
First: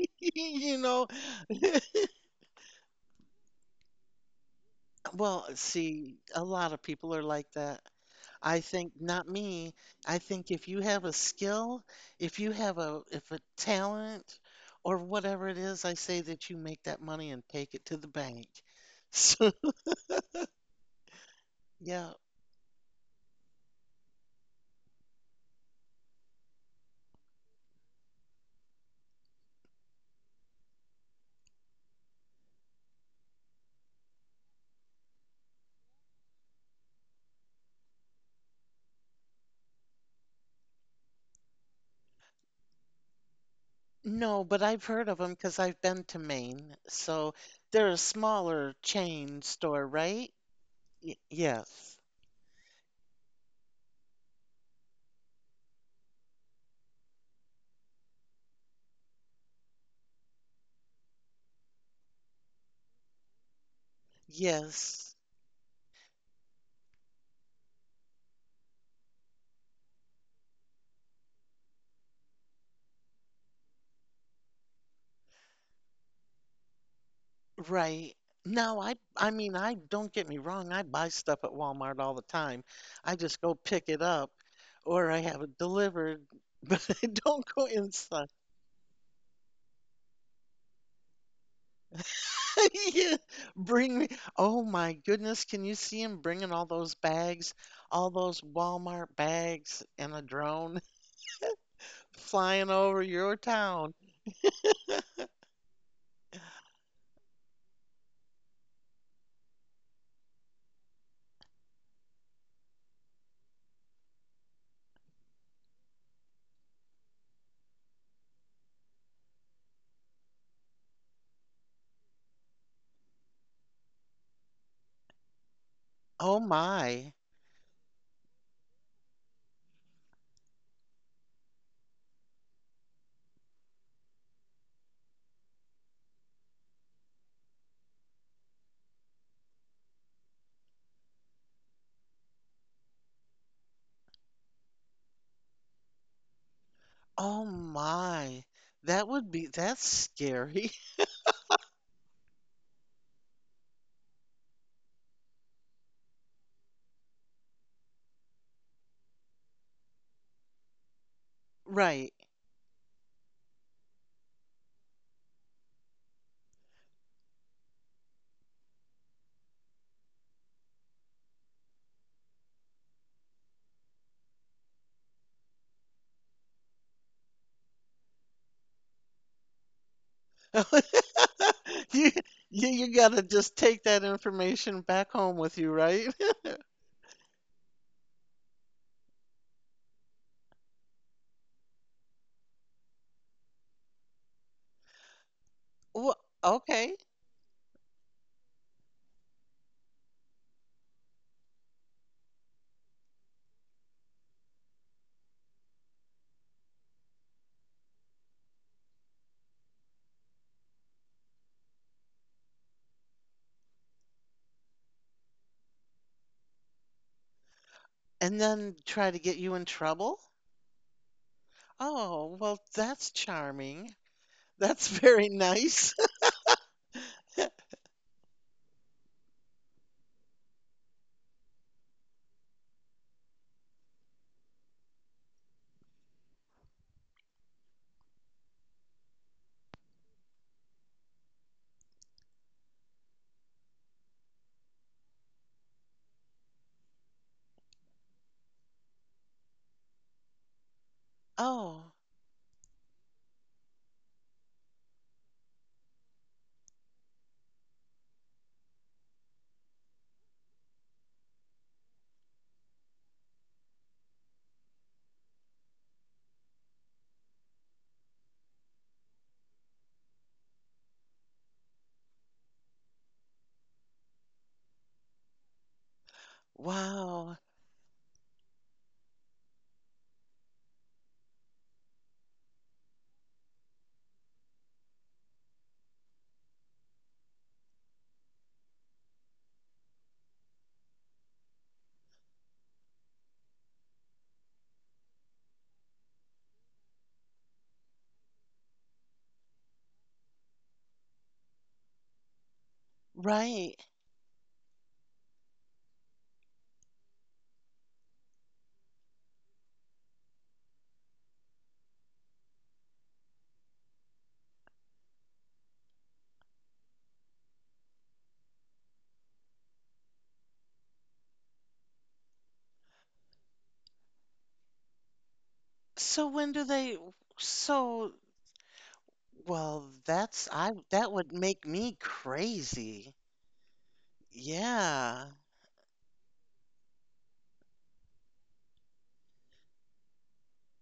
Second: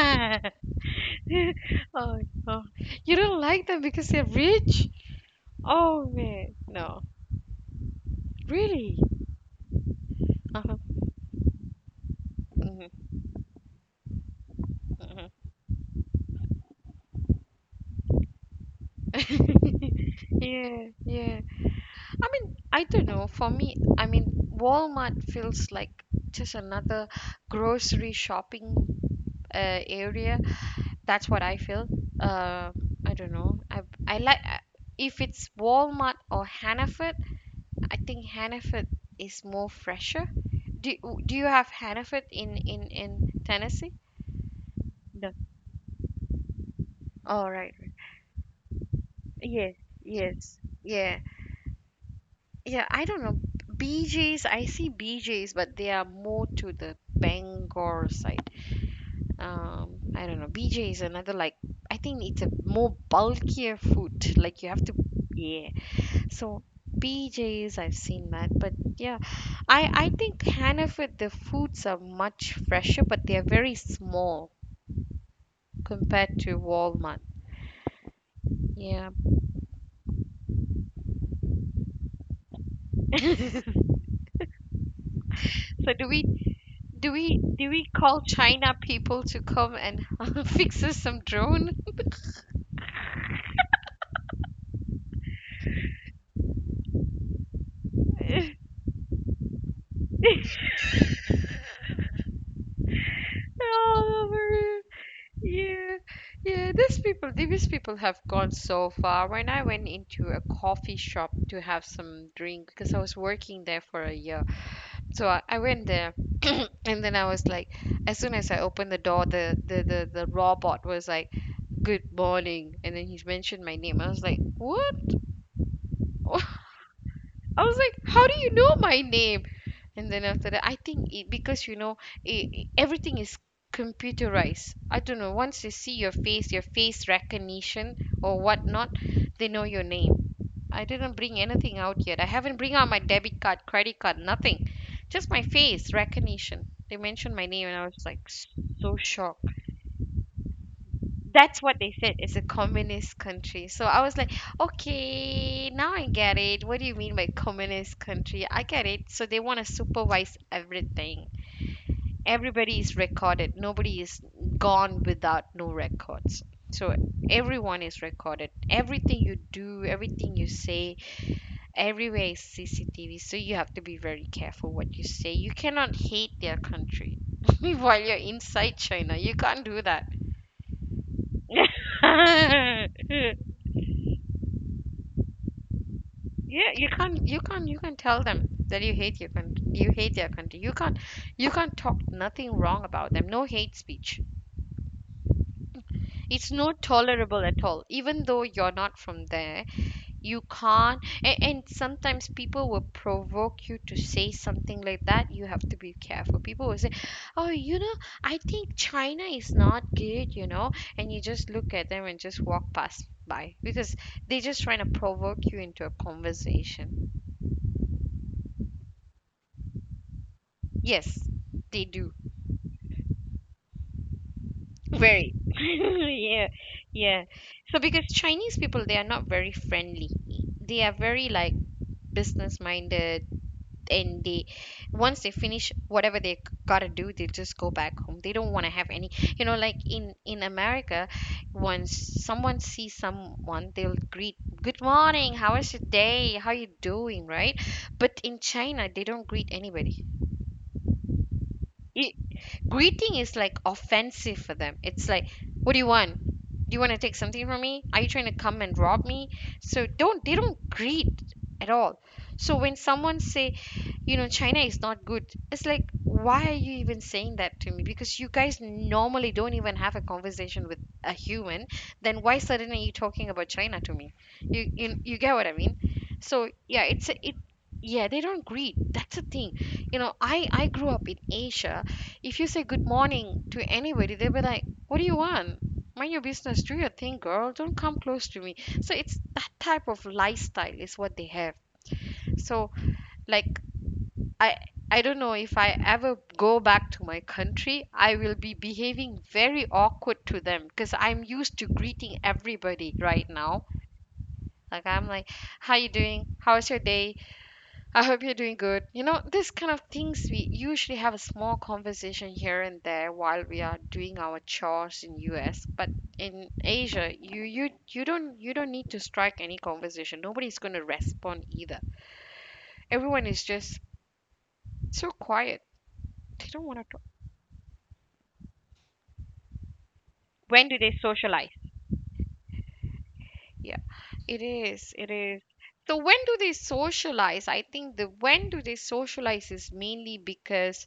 You know,
Oh, oh, you don't like them because they're rich?
Well,
Oh
see, a
man,
lot of
no,
people are like that. I think
really?
not me. I think if
Uh-huh.
you have a skill,
Hmm.
if a talent or whatever it is, I say that you make that money and take it to the bank. So,
Yeah, yeah.
yeah.
I mean, I don't know. For me, I mean, Walmart feels like just another grocery shopping area. That's what I feel. Uh, I don't know. I like if it's Walmart or Hannaford. I think Hannaford is more fresher. Do do you have Hannaford in Tennessee?
No, but I've heard of
No.
them because I've been to Maine. So
All right.
they're a smaller
Right.
chain
Yes,
store, right?
yes. Yeah.
Y yes.
Yeah, I don't know. BJ's, I see BJ's, but they are more to the Bangor side. I don't know. BJ is another like I think it's a more bulkier food. Like you have to.
Yes.
Yeah. So PJs, I've seen that, but yeah, I think Hannaford the foods are much fresher, but they are very small compared to Walmart.
Right. No, I
Yeah.
I mean I don't get me wrong, I buy stuff at Walmart all the time. I just go pick it up or I have it
So do we
delivered, but I
do we
don't
do
go
we call
inside.
China people to come and fix us some drone?
Yeah, bring me. Oh my goodness, can you see him bringing all those bags, all those Walmart bags and a drone flying over your town?
Oh, yeah, yeah, these people have gone so far. When I went into a coffee shop to have some drink, because I was working there for a year, so I went there, and then I was like, as soon as I opened the door, the robot was like, "Good morning," and then he's mentioned my name. I was like, "What?"
Oh my.
I was like, how do you know my name? And then after that, I think it because everything is computerized. I don't know. Once they see your face recognition or whatnot, they know your name. I didn't bring anything out yet. I haven't bring out my debit card, credit card, nothing. Just my face recognition. They mentioned my
Oh
name, and I was like
my.
so
That would
shocked.
be That's scary.
That's what they said. It's a communist country. So I was like, okay, now I get it. What do you mean by communist country? I get it. So they want to supervise everything.
Right.
Everybody is recorded. Nobody is gone without no records. So everyone is recorded. Everything you do, everything you say. Everywhere is CCTV. So you have to be very careful what you say. You cannot hate their country while you're inside China. You can't do that.
You, you gotta just take that information back home with you, right?
Yeah, you can't tell them that you hate your country, you hate their country. You can't talk nothing wrong about them. No hate speech.
Well,
It's not
okay.
tolerable at all. Even though you're not from there, you can't, and sometimes people will provoke you to say something like that. You have to be careful. People will say, "Oh, you know, I think China is not good, you know," and you just look at them and just walk past by because they're just trying to provoke you into a conversation.
And then try to get you in trouble?
Yes, they do.
Oh, well, that's charming. That's
Very.
very nice.
Yeah. Yeah. So because Chinese people, they are not very friendly. They are very like business minded, and they once they finish whatever they got to do, they just go back home. They don't want to have any, like in America, once someone sees someone, they'll greet, "Good morning. How is your day? How you doing?" Right? But in China, they don't greet anybody.
Oh,
Greeting is like offensive for them. It's like, what do you want? Do you want to take something from me? Are you trying to come and rob me? So don't they don't greet at all. So when someone say, you know, China is not good. It's like, why are you even saying that to me? Because you guys normally don't even have a conversation with a human. Then why suddenly are you talking about China to me? You get what I mean? So yeah, it's a, it.
wow.
Yeah, they don't greet. That's the thing. You know, I grew up in Asia. If you say good morning to anybody, they'll be like, "What do you want? Mind your business. Do your thing, girl. Don't come close to me." So it's that type of lifestyle is what they have. So like, I I don't know if I ever go back to my country, I will be behaving very awkward to them because I'm used to greeting everybody right now.
Right.
Like, I'm like, how you doing? How's your day? I hope you're doing good. You know, this kind of things we usually have a small conversation here and there while we are doing our chores in US, but in Asia, you don't need to strike any conversation. Nobody's going to respond either. Everyone is just so quiet.
So
They
when
don't
do
want to.
they? so well, that's,
When do
I,
they
that would
socialize?
make me crazy.
Yeah, it is. It
Yeah.
is. So when do they socialize? I think the when do they socialize is mainly because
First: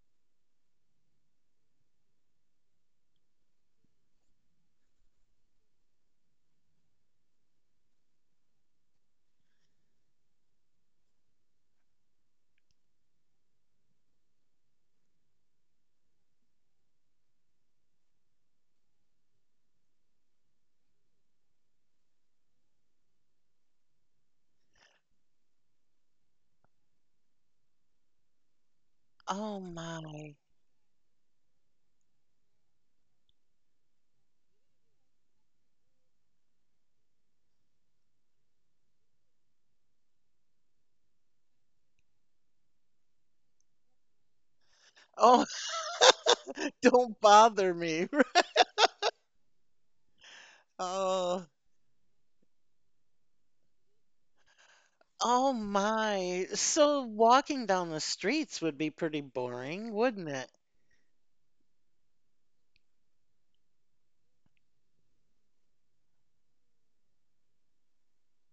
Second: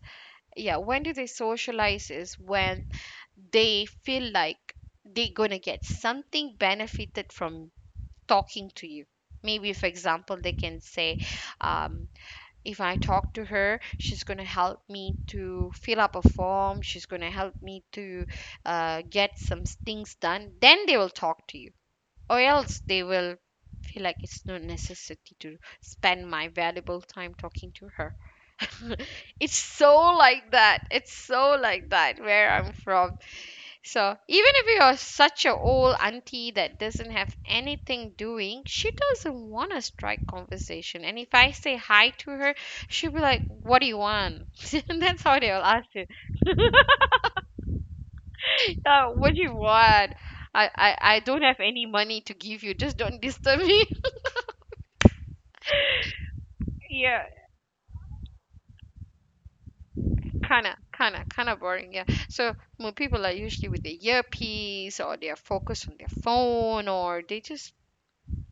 yeah, when do they socialize is when they feel like they're gonna get something benefited from talking to you. Maybe, for example, they can say, um, if I talk to her, she's gonna help me to fill up a form. She's gonna help me to get some things done. Then they will talk to you, or else they will feel like it's no necessity to spend my valuable time talking to her. It's
Oh
so
my.
like that. It's so like that where I'm from. So even if you're such a old auntie that doesn't have anything doing, she doesn't want to strike conversation. And if I say hi to her, she'll be like, what do you want? And that's how
Oh,
they'll ask you.
don't bother me.
What do you want? I don't
Oh,
have any money to give you. Just don't disturb me.
oh my. So
Yeah,
walking down the streets would be pretty boring, wouldn't it?
kinda, kinda, kinda boring. Yeah. So more people are usually with their earpiece or they're focused on their phone or they just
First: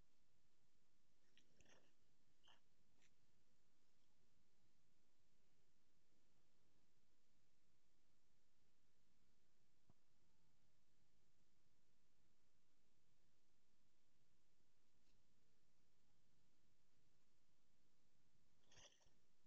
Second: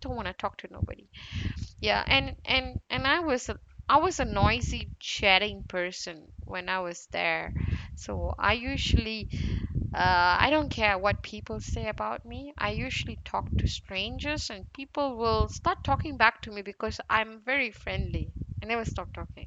don't want to talk to nobody. Yeah, and I was a noisy chatting person when I was there, so I don't care what people say about me. I usually talk to strangers, and people will start talking back to me because I'm very friendly. I never stop talking.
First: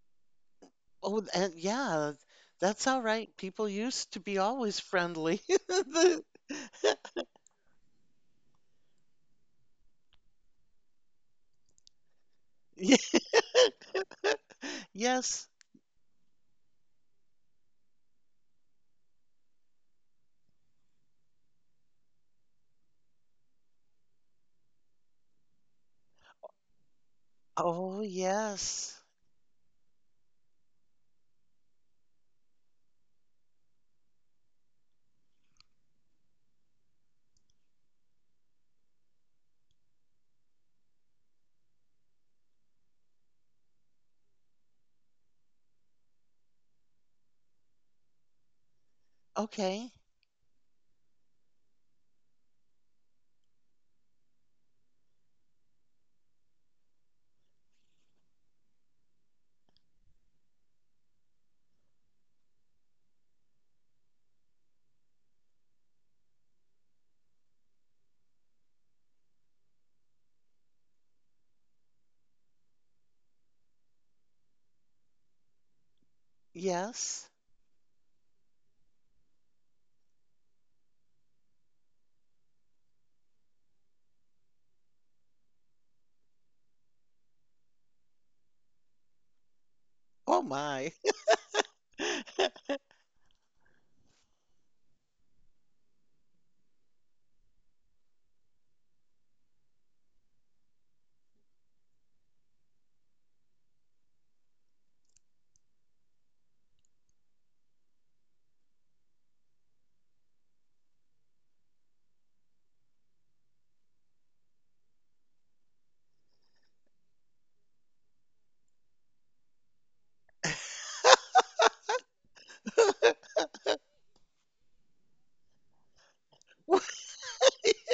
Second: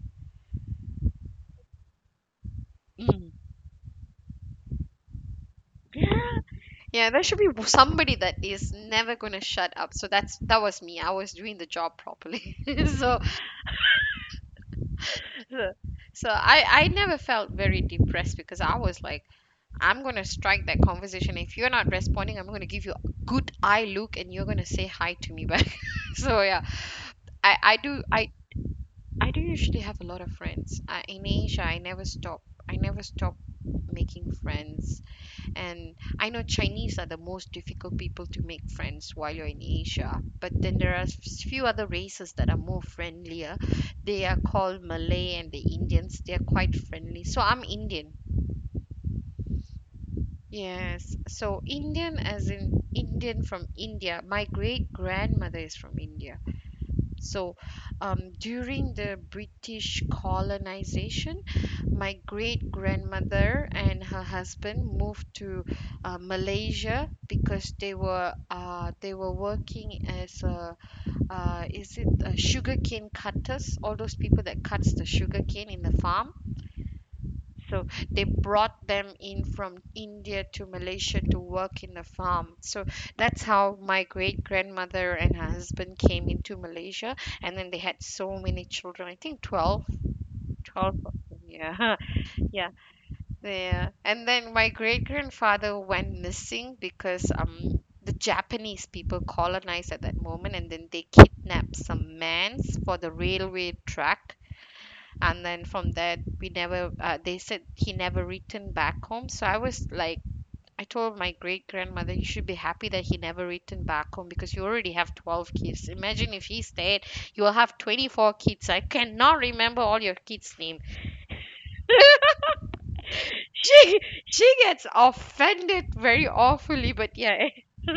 Oh, and yeah, that's all
Mm.
right. People used to be always friendly. The-
Yeah, there should be somebody that is never gonna shut up. So that was me. I was doing the job properly. so,
Yeah. Yes.
so so I never felt very depressed because I was like, I'm gonna strike that conversation. If you're not responding, I'm gonna give you a good eye look and you're gonna say hi to me back. So yeah, I I
Oh,
do I
yes.
I do usually have a lot of friends. In Asia, I never stop. I never stop making friends. And I know Chinese are the most difficult people to make friends while you're in Asia. But then there are few other races that are more friendlier. They are called Malay and the Indians. They are quite friendly. So I'm Indian.
Okay.
Yes. So Indian as in Indian from India. My great grandmother is from India. So during the British colonization, my great grandmother and her husband moved to Malaysia because they were working as a is it a sugarcane cutters? All those people that cuts the sugarcane in the farm.
Yes.
So they brought them in from India to Malaysia to work in the farm. So that's how my great grandmother and her husband came into Malaysia, and then they had so many children. I think twelve
Oh my.
twelve of them. Yeah, yeah. Yeah. And then my great grandfather went missing because the Japanese people colonized at that moment and then they kidnapped some mans for the railway track. And then from that, we never, they said he never returned back home. So I was like, I told my great grandmother, you should be happy that he never returned back home because you already have 12 kids. Imagine if he stayed, you will have 24 kids. I cannot remember all your kids' name. She she gets offended very
Wha-
awfully, but yeah.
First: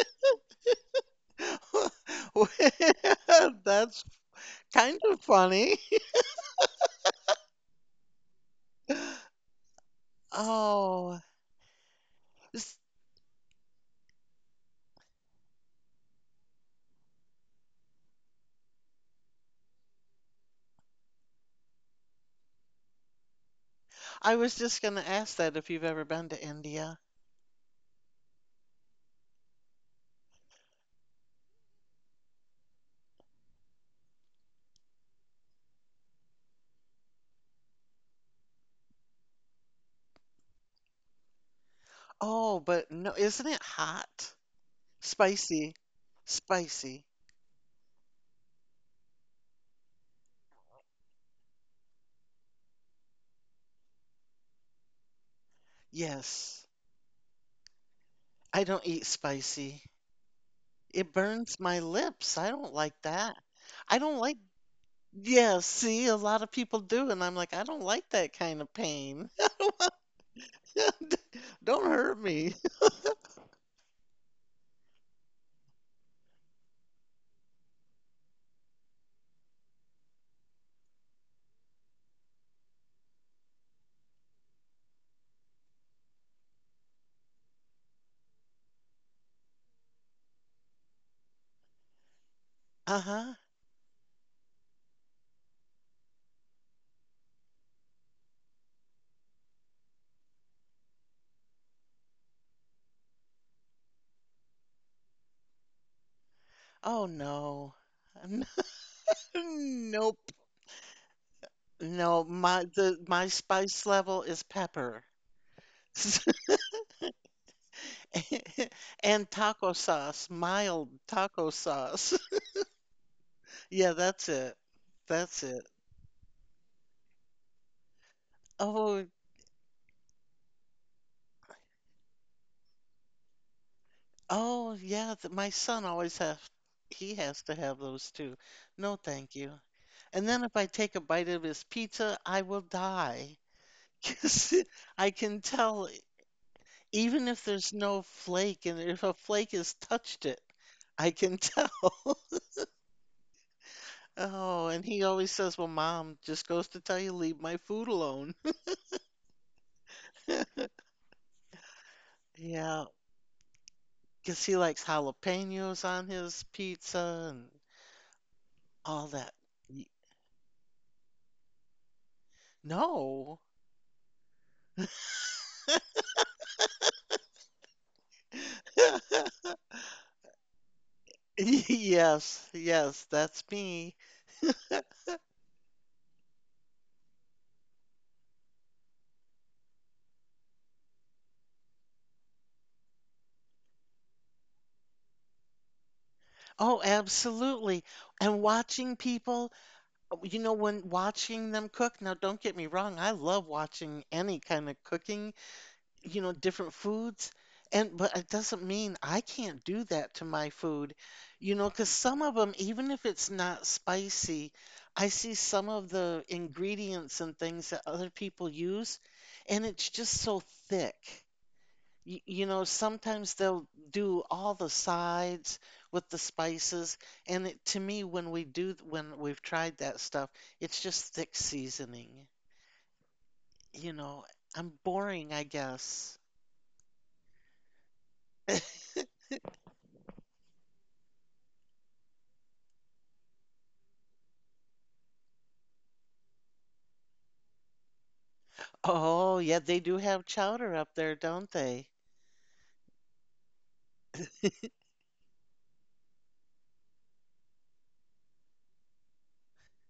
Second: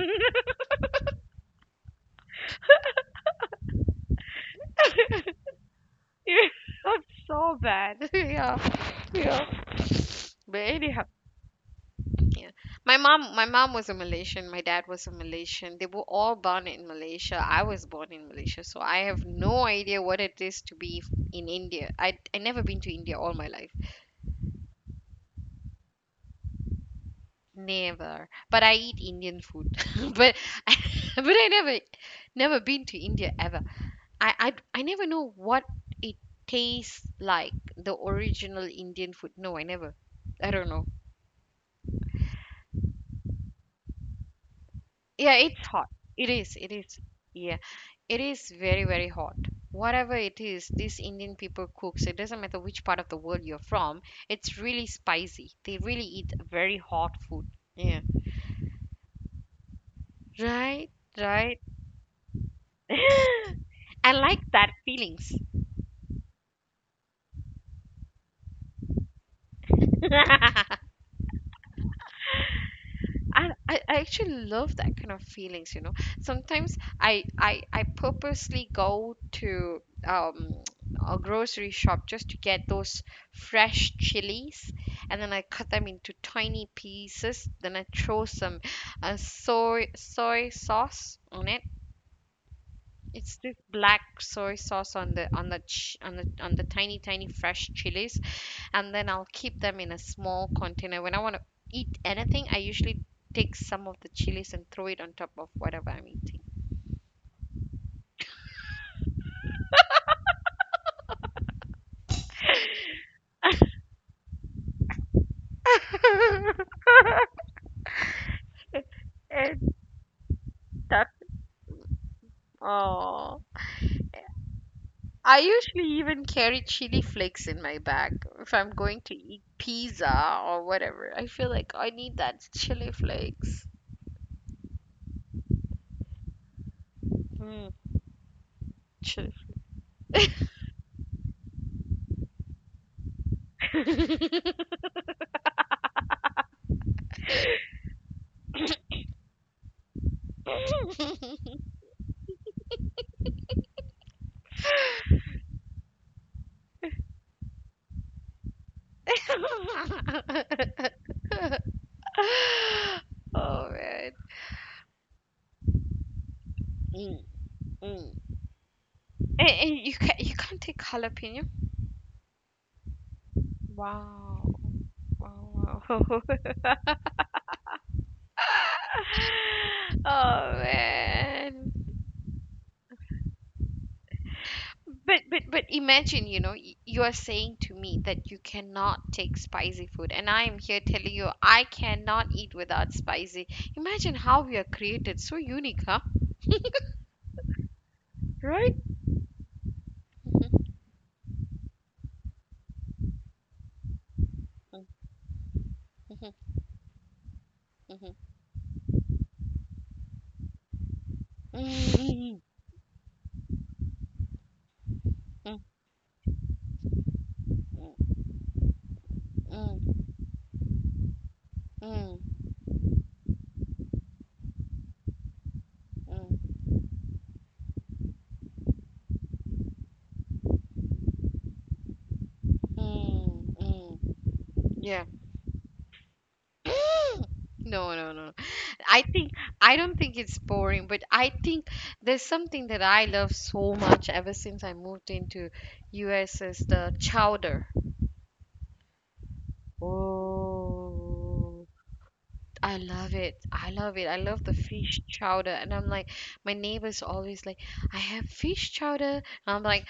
That's kind of funny.
Yeah, that's so bad. Yeah. Yeah. But anyhow,
Oh,
yeah.
s-
My mom was a Malaysian, my dad was a Malaysian. They were all born in Malaysia. I was born in Malaysia, so I have no idea what it is to be in India. I never been to India all my life.
I was just going to ask that if you've ever been to India.
Never. But I eat Indian food. But but I never never been to India ever. I never know what it tastes like. The original Indian food. No, I never. I don't know.
Oh, but no, isn't it hot?
Yeah, it's
Spicy.
hot. It is. It is.
Spicy.
Yeah, it is very hot. Whatever it is, these Indian people cooks. It doesn't matter which part of the world you're from. It's really spicy. They really eat
Yes.
very hot food. Yeah.
I don't eat spicy.
Right.
It
Right.
burns my lips. I don't like that. I
I
don't like,
like that feelings.
yeah, see, a lot of people do, and I'm like, I don't like that kind of pain. Don't hurt me.
And I actually love that kind of feelings, sometimes I purposely go to um a grocery shop just to get those fresh chilies, and then I cut them into tiny pieces, then I throw some soy sauce on it.
Uh-huh.
It's this black soy sauce on the ch on the tiny tiny fresh chilies, and then I'll keep them in a small container. When I want to eat anything, I usually take some of the chilies and throw it on top of whatever I'm eating.
Oh no. Nope. No, my the my spice level is pepper. And taco
And
sauce, mild
that
taco sauce.
Oh,
Yeah, that's it. That's
I
it.
usually even carry chili flakes in my bag if I'm
Oh,
going to eat pizza or whatever. I feel like I need that chili flakes.
oh, yeah. Th my son always has, he has to have
Mm,
those too. No, thank
chili.
you. And then if I take a bite of his pizza, I will die. 'Cause
All
I can tell, even if there's no flake, and if a flake has touched it, I can tell. Oh, and he always says, "Well, mom just goes to tell you, leave my food alone." Yeah,
right.
because he likes jalapenos on his
Mm,
pizza, and
mm. And,
all that.
and
Y-
you can you can't take jalapeno?
No.
Wow. Wow. Wow. Oh man.
Yes, yes, that's me.
But imagine, you are saying to me that you cannot take spicy food, and I am here telling you I cannot eat without spicy. Imagine how we are created, so unique, huh?
Oh, absolutely. And
Right?
watching people, when watching them cook, now don't get me wrong, I love watching any kind of cooking, different foods. And but it doesn't mean I can't do that to my food, because some of them, even if it's not spicy, I see some of the ingredients and things that other people use, and it's just so thick. Sometimes they'll do all the sides with the spices, and it, to me, when we've tried that stuff, it's just thick seasoning. You know, I'm
Yeah.
boring, I guess.
No, no, no. I think I don't think it's boring, but I think there's something that I love so much ever since I moved into US is the chowder.
Oh, yeah, they do have chowder up there, don't
Oh,
they?
I love it. I love it. I love the fish chowder. And I'm like, my neighbor's always like, I have fish chowder. And I'm like,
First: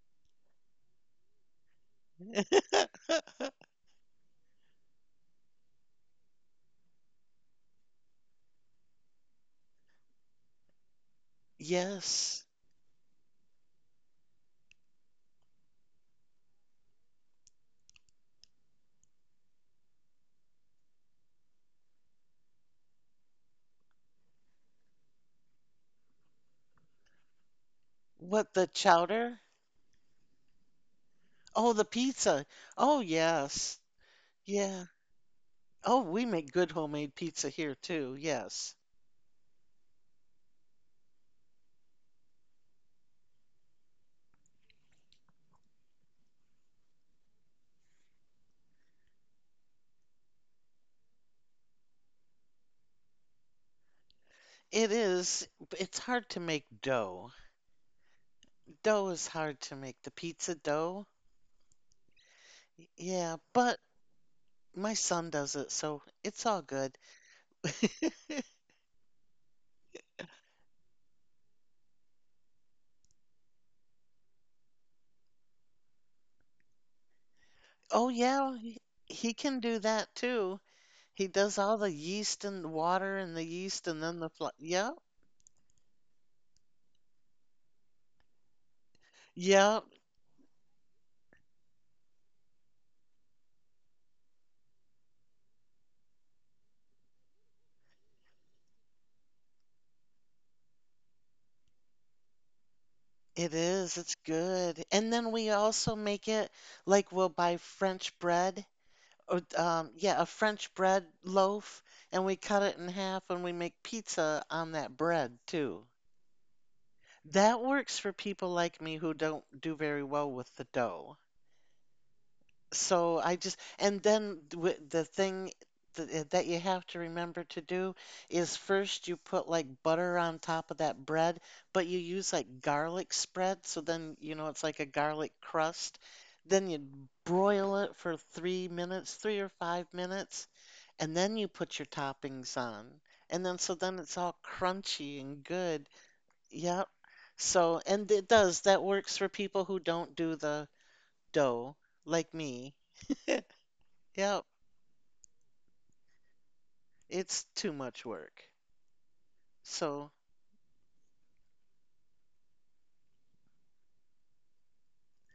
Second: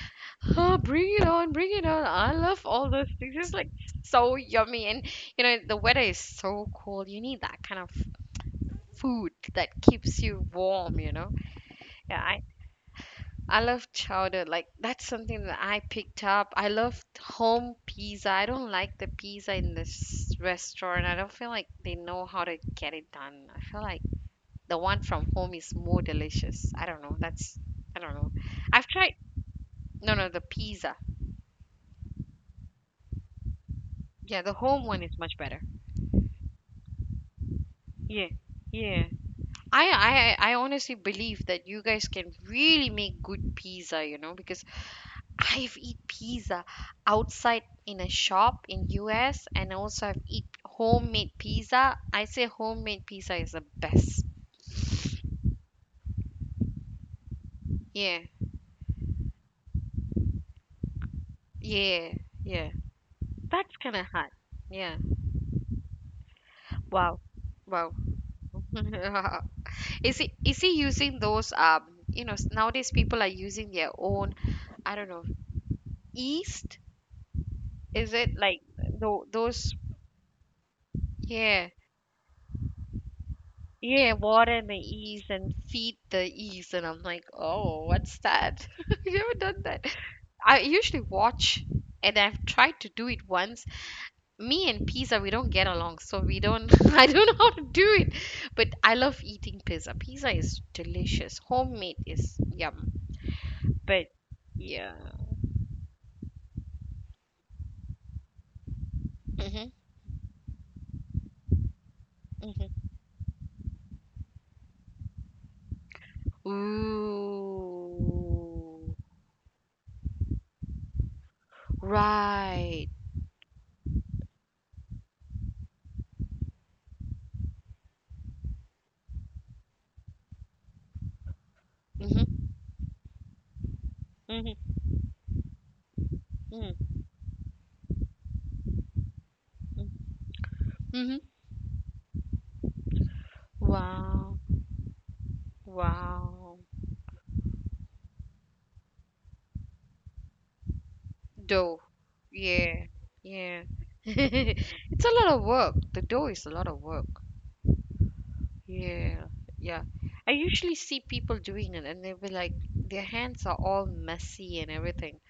oh, bring it on, bring it on. I love all those things. It's like so yummy. And you know, the weather is so cold. You need that kind of food that keeps you warm, you know? Yeah,
Yes.
I love chowder. Like that's something that I picked up. I love home pizza. I don't like the pizza in this restaurant. I don't feel like they know how to get it done. I feel like the one from home is more delicious. I don't know. That's I don't know.
What, the
I've tried
chowder?
no no the pizza.
Oh, the pizza. Oh, yes.
Yeah, the
Yeah.
home one is much better.
Oh, we make good homemade pizza here too.
Yeah.
Yes.
Yeah. I honestly believe that you guys can really make good pizza, you know, because I've eat pizza outside in a shop in US, and also I've eat homemade pizza. I say homemade pizza is the best.
It is, it's hard to make dough.
Yeah.
Dough is hard to make. The pizza dough?
Yeah. Yeah.
Yeah,
That's
but
kind of hard.
my
Yeah.
son does it, so it's all good.
Wow. Wow. Is he using those you know, nowadays people are using their own, I don't know, yeast.
Oh,
Is it
yeah,
like
he he can
those?
do that too. He does
Yeah.
all the yeast and the water and the yeast and
Yeah,
then the flour.
water in my
Yep,
ears and feed the ears, and I'm like, oh, what's that? I've never done
yep,
that. I usually watch, and I've tried to do it once. Me and pizza, we don't get along, so we don't. I don't know how to do it, but I love eating pizza. Pizza is delicious. Homemade is yum.
it is.
But
It's good.
yeah.
And then we also make it like we'll buy French bread or
Mhm.
yeah, a French bread loaf and we cut it in
Mhm.
half and we make pizza on that bread too. That works for people like me
Ooh.
who don't do very well with the dough.
Right.
So I just, and then the thing that you have to remember to do is first you put like butter on top of that bread, but you use
Mhm.
like garlic spread. So then, it's like
Mhm.
a garlic crust. Then you
Mhm.
broil it for 3 minutes, 3 or 5 minutes, and
Mhm.
then you put your toppings on. And then, so then it's all
Wow.
crunchy and good.
Wow.
Yep. So, and it does, that works for people who don't do the dough,
Dough.
like me.
Yeah. Yeah.
Yep.
It's a lot of work. The dough is a lot of work.
It's too much work.
Yeah. Yeah.
So,
I usually see people doing it and they'll be like, their hands are all messy and everything.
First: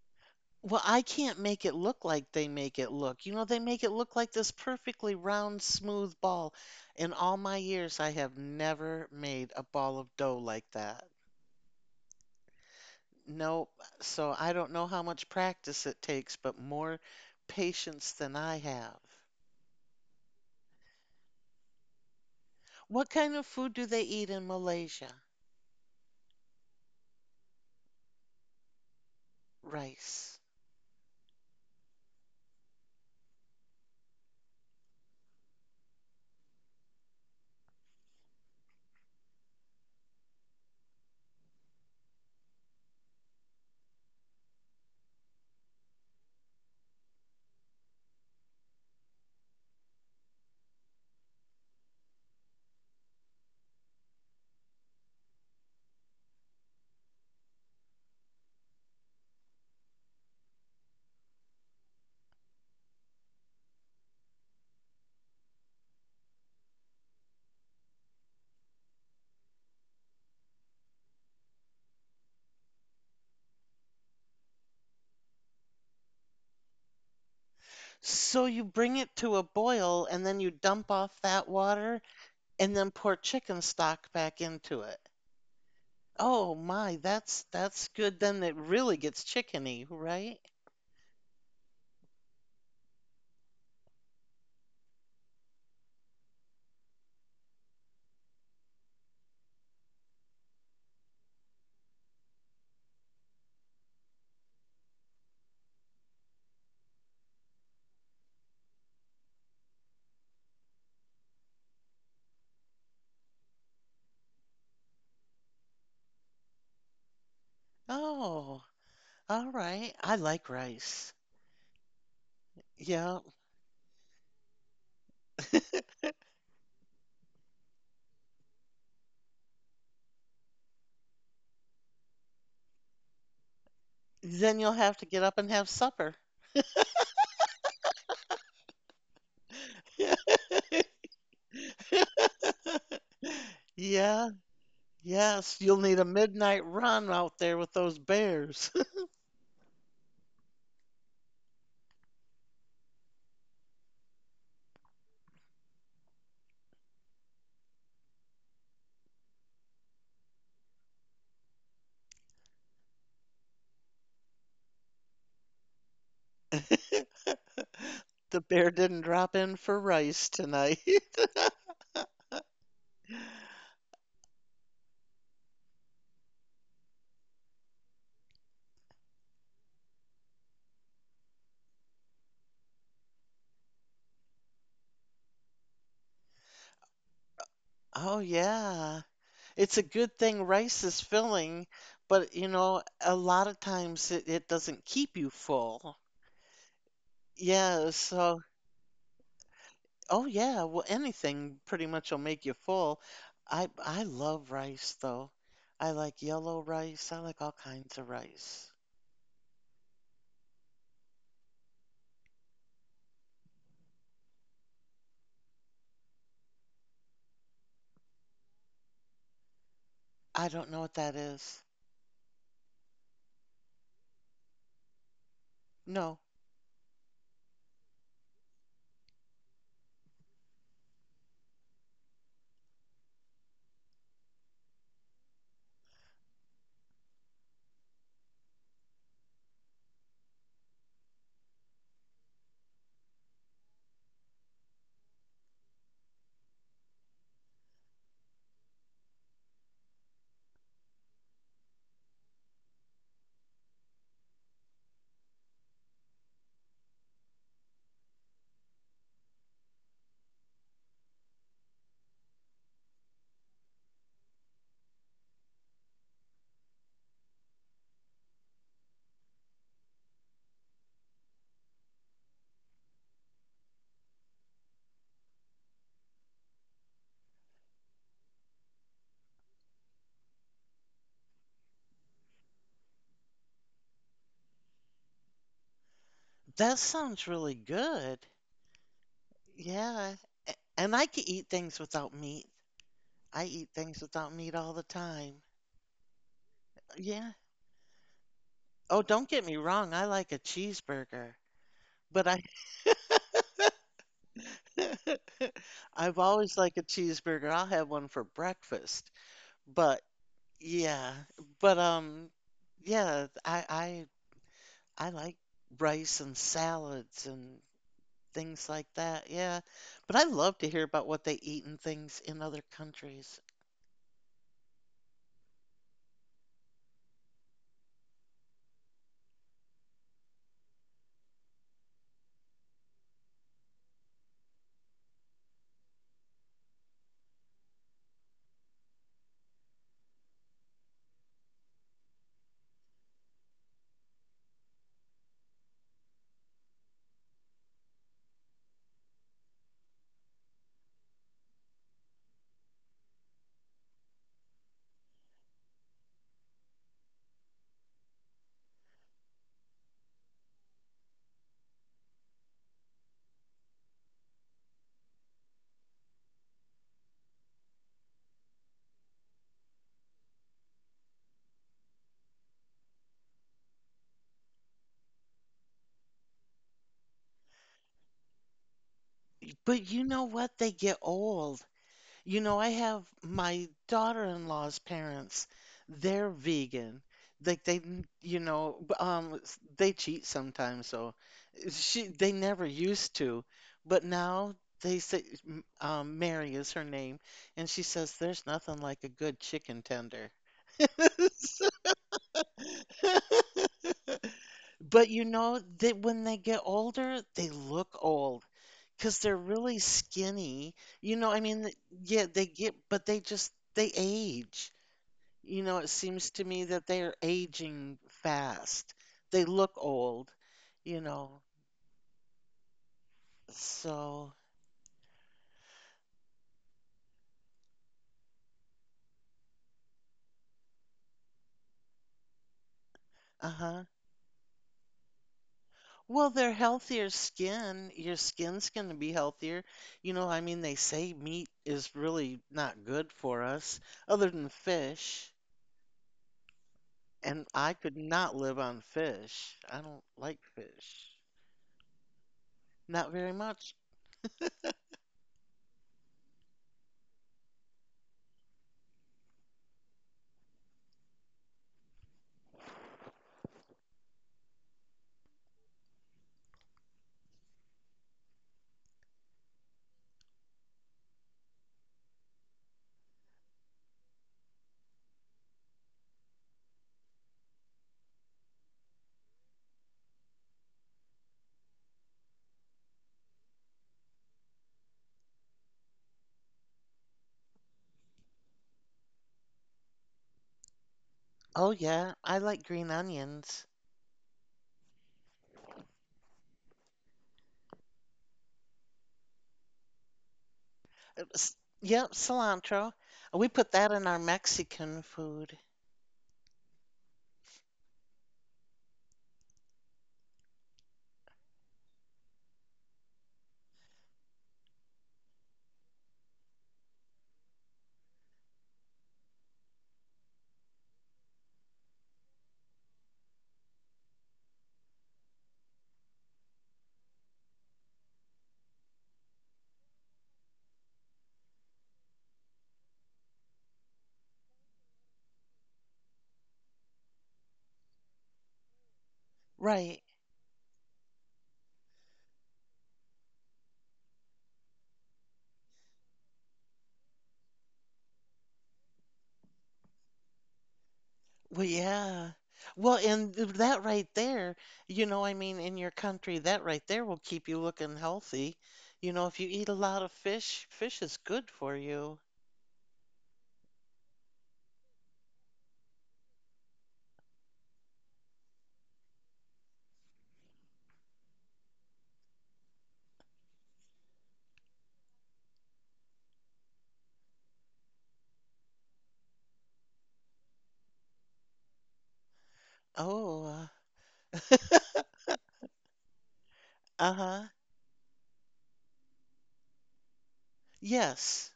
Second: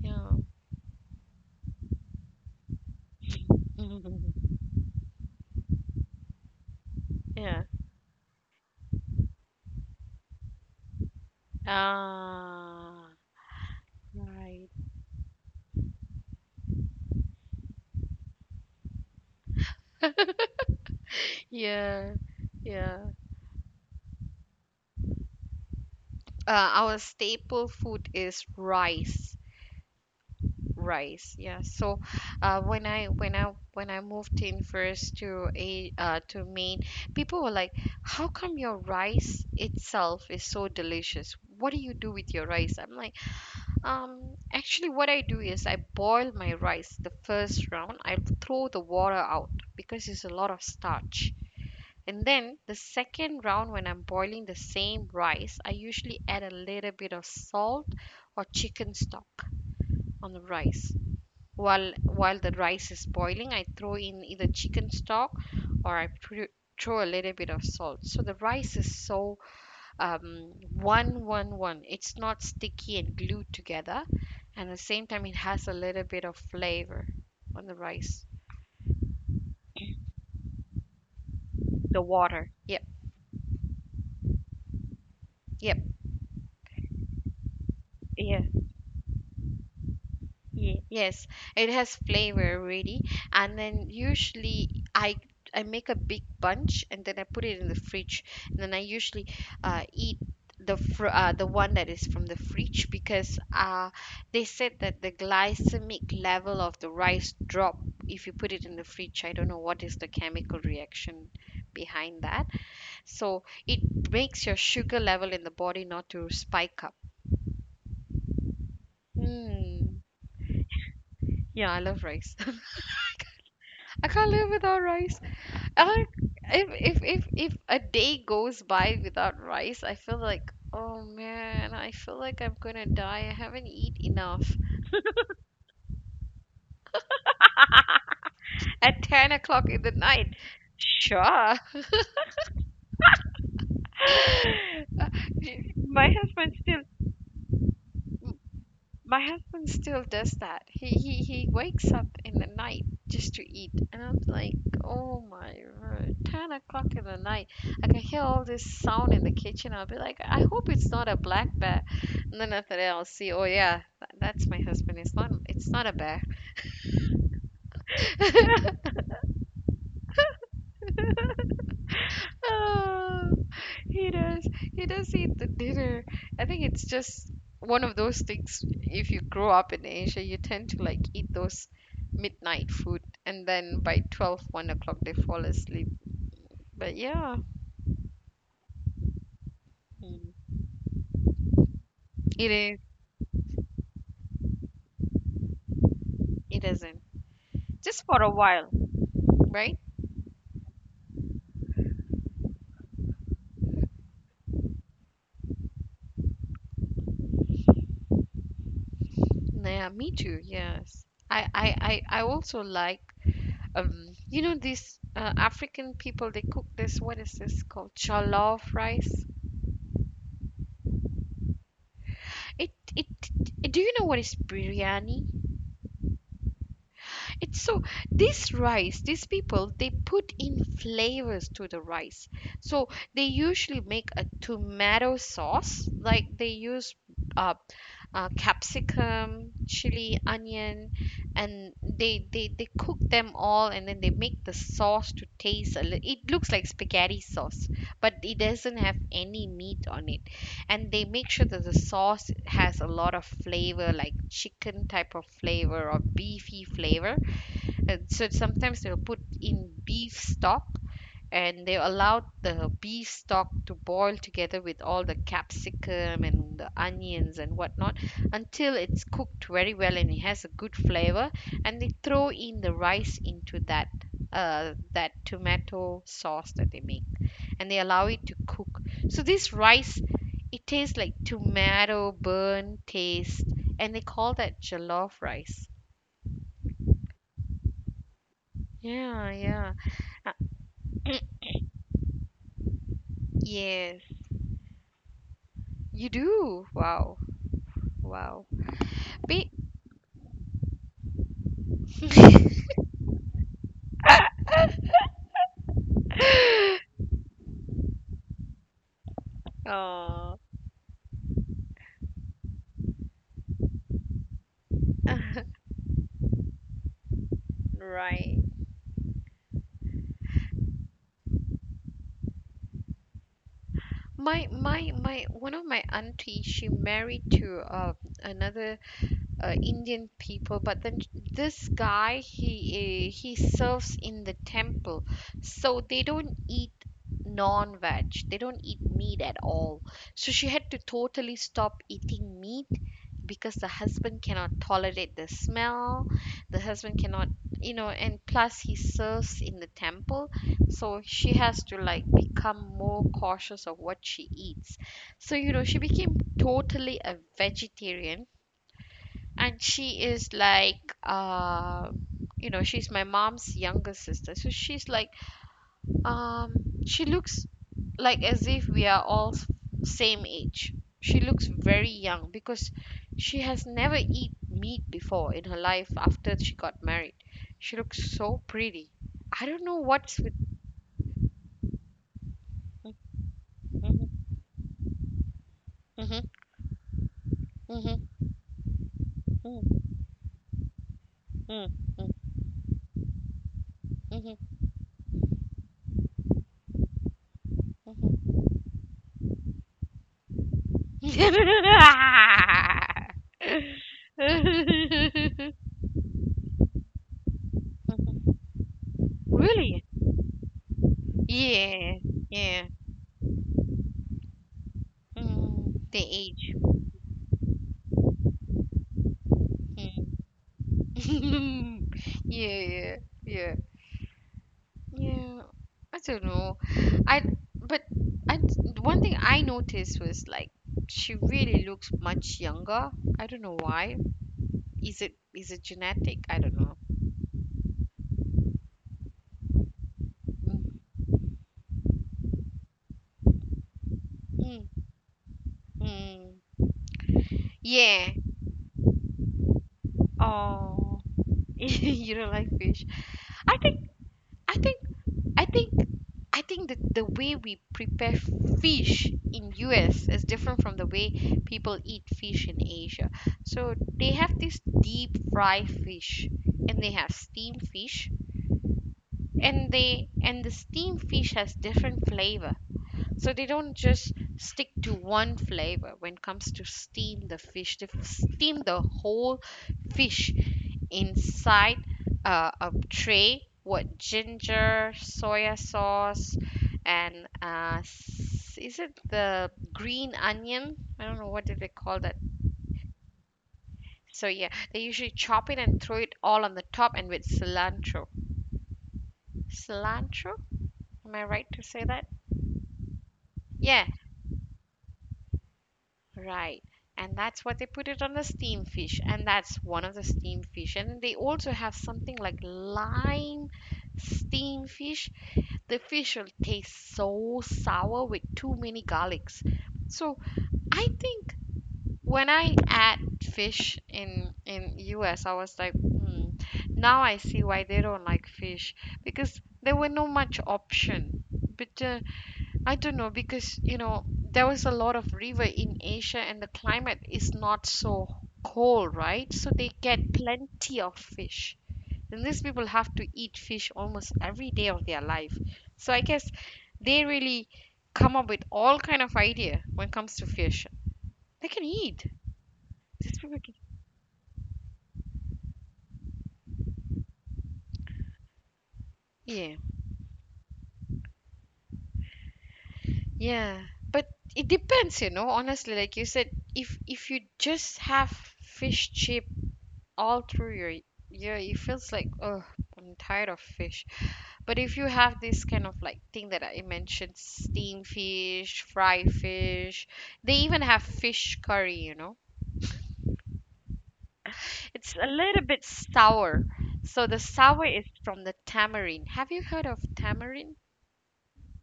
Yeah.
well, I can't make it look like they make it look. They make it look like this perfectly round, smooth ball. In all my
Yeah.
years, I have never made a ball of dough like that.
Ah,
Nope. So I
right.
don't know how much practice it takes, but more patience than I have.
Yeah. Yeah.
What kind of food do they eat in Malaysia?
Our staple food is rice.
Rice.
Rice, yeah. So when I moved in first to a to Maine, people were like, how come your rice itself is so delicious? What do you do with your rice? I'm like, um actually what I do is I boil my rice. The first round I throw the water out because it's a lot of starch, and then the second round, when I'm boiling the same rice, I usually add a little bit of salt or chicken stock on the rice. While the rice is boiling, I throw in either chicken stock or throw a little bit of salt. So the rice is so one. It's not sticky and glued together, and at the same time it has a little bit of flavor on the rice.
So you bring it to a boil and then you dump off that
The
water
water.
and
Yep.
then pour chicken stock back into it.
Yep.
Oh my, that's good. Then
Yeah.
it really gets chickeny, right?
Yeah, yes, it has flavor already. And then usually I make a big bunch and then I put it in the fridge. And then I usually eat the one that is from the fridge, because they said that the glycemic level of the rice drop if you put it in the fridge. I don't know what is the chemical reaction behind that. So it makes your sugar level in the body not to spike up.
Oh, all right.
Mm.
I like rice.
Yeah, I love rice.
Yeah.
I can't live without rice. Or if if a day goes by without rice, I feel like, oh man, I feel like I'm gonna die. I haven't eat enough
Then you'll have to get up and have supper.
at 10 o'clock in the night. Sure.
Yeah, yes, you'll need a
My husband
midnight
still
run out there with those bears.
My husband still does that. He wakes up in the night just to eat, and I'm like, oh my word, 10 o'clock in the night. I can hear all this sound in the kitchen. I'll be like, I hope it's not a black bear. And then after that, I'll see. Oh yeah, that's my husband. It's not. It's not a bear.
The bear didn't drop in for rice tonight.
Oh, he does. He does eat the dinner. I think it's just one of those things. If you grow up in Asia, you tend to like eat those midnight food, and then by 12, 1 o'clock, they fall asleep. But yeah,
Oh yeah. It's a good thing
mm,
rice is filling, but
it is.
a lot of times it doesn't keep you full.
It isn't.
Yeah,
Just for a
so
while. Right?
oh yeah, well anything pretty much will make you full. I love rice though. I like yellow rice. I like all kinds of rice.
Yeah, me too. Yes. I also like, you know, these African people, they cook this, what is this called? Jollof rice.
I don't know what that is.
It, it, do you know what is biryani?
No,
It's so this rice, these people, they put in flavors to the rice. So they usually make a tomato sauce, like they use uh, capsicum, chili, onion, and they cook them all, and then they make the sauce to taste a little. It looks like spaghetti sauce, but it doesn't have any meat on it. And they make sure that the sauce has a lot of flavor, like chicken type of flavor or beefy flavor, and so sometimes they'll put in beef stock, and they allowed the beef stock to boil together with all the capsicum and the onions and whatnot until it's cooked very well and it has a good flavor, and they throw in the rice into that that tomato sauce that they make, and they allow it to cook. So this rice, it tastes like tomato burn taste, and they call that jollof rice.
that sounds really good.
Yeah, yeah.
Yeah,
Uh,
and I can eat things without meat. I eat things
yes.
without meat all the time.
You do? Wow.
Yeah.
Wow.
Oh, don't get
Be
me wrong, I like a cheeseburger, but I I've always liked a cheeseburger. I'll have one for breakfast. But
Oh,
yeah, but yeah, I like rice and salads and
right.
things like that. Yeah. But I love to hear about what they eat and things in other countries.
My one of my auntie, she married to another Indian people. But then this guy, he serves in the temple, so they don't eat non-veg. They don't eat meat at all. So she had to totally stop eating meat because the husband cannot tolerate the smell. The husband cannot, you know, and plus he serves in the temple, so she has to like become more cautious of what she eats. So, you know, she became totally a vegetarian, and she is like you know, she's my mom's younger sister, so she's like um she looks like as if we are all same age. She looks very young because she has never eat meat before in her life. After she got married, she looks so pretty. I don't know
But you
what's
know
with
what? They get old. You know, I have my daughter-in-law's parents,
Mhm,
they're vegan. Like they,
mhm, mhm,
they cheat sometimes, so
mhm,
she they never used to, but
mhm,
now they say Mary is her name, and she says there's nothing like a good chicken tender.
mhm,
But you
mhm,
know that when they get older, they look
mhm.
old because they're really
Really?
skinny. You know, I mean,
Yeah,
yeah, they
yeah.
get, but they age. You know,
Mm,
it
the
seems to
age.
me that they're aging fast. They look
Mm.
old, you know.
Yeah, yeah, yeah.
So,
Yeah. I don't know. I but I one thing I noticed was like, she really looks much younger. I don't know
uh-huh.
why. Is it genetic?
Well,
I don't
they're
know.
healthier skin. Your skin's going to be healthier. You know, I mean, they
Mm,
say meat is really not good for us, other than
mm,
fish.
mm.
And I could
Yeah.
not live on fish. I don't like
Oh,
fish.
you don't like fish.
Not very
I
much.
think I think I think I think that the way we prepare fish in US is different from the way people eat fish in Asia. So they have this deep fry fish, and they have steamed fish, and they and the steamed fish has different flavor, so they don't just stick to one flavor when it comes to steam the fish. They steam the whole fish inside a tray with ginger, soya sauce, and is it the green onion? I don't know what did they
Oh,
call that.
yeah. I like green onions.
So yeah, they usually chop it and throw it all on the top and with cilantro. Cilantro? Am I right
S-
to say that?
Yep, cilantro. We put
Yeah.
that in our Mexican food.
Right. And that's what they put it on the steam fish. And that's one of the steam fish. And they also have something like lime steam fish. The fish will taste so sour with too many garlics. So I think when I add fish in US, I was like, hmm, now I see why they don't like fish because there were no much option. But I don't know, because you know, there was a lot of river in Asia and the climate is not so cold, right? So they
Right.
get plenty of fish. And these people have to eat fish almost every day of their life. So I guess they really come up with all kind of idea when it comes to fish. They can
Well,
eat.
yeah. Well,
These people
and
can-
that right there, I mean, in your country, that right there will keep you looking healthy. You know, if you
Yeah.
eat a lot of fish, fish is good for you.
Yeah. But it depends, you know, honestly, like you said, if you just have fish chip all through your yeah, it feels like, oh, I'm tired of fish. But if you have this kind of like thing that I mentioned, steamed fish, fried fish, they even have fish curry, you know,
Oh,
it's a little bit sour. So the
uh-huh.
sour is from the tamarind. Have you heard of tamarind?
Yes.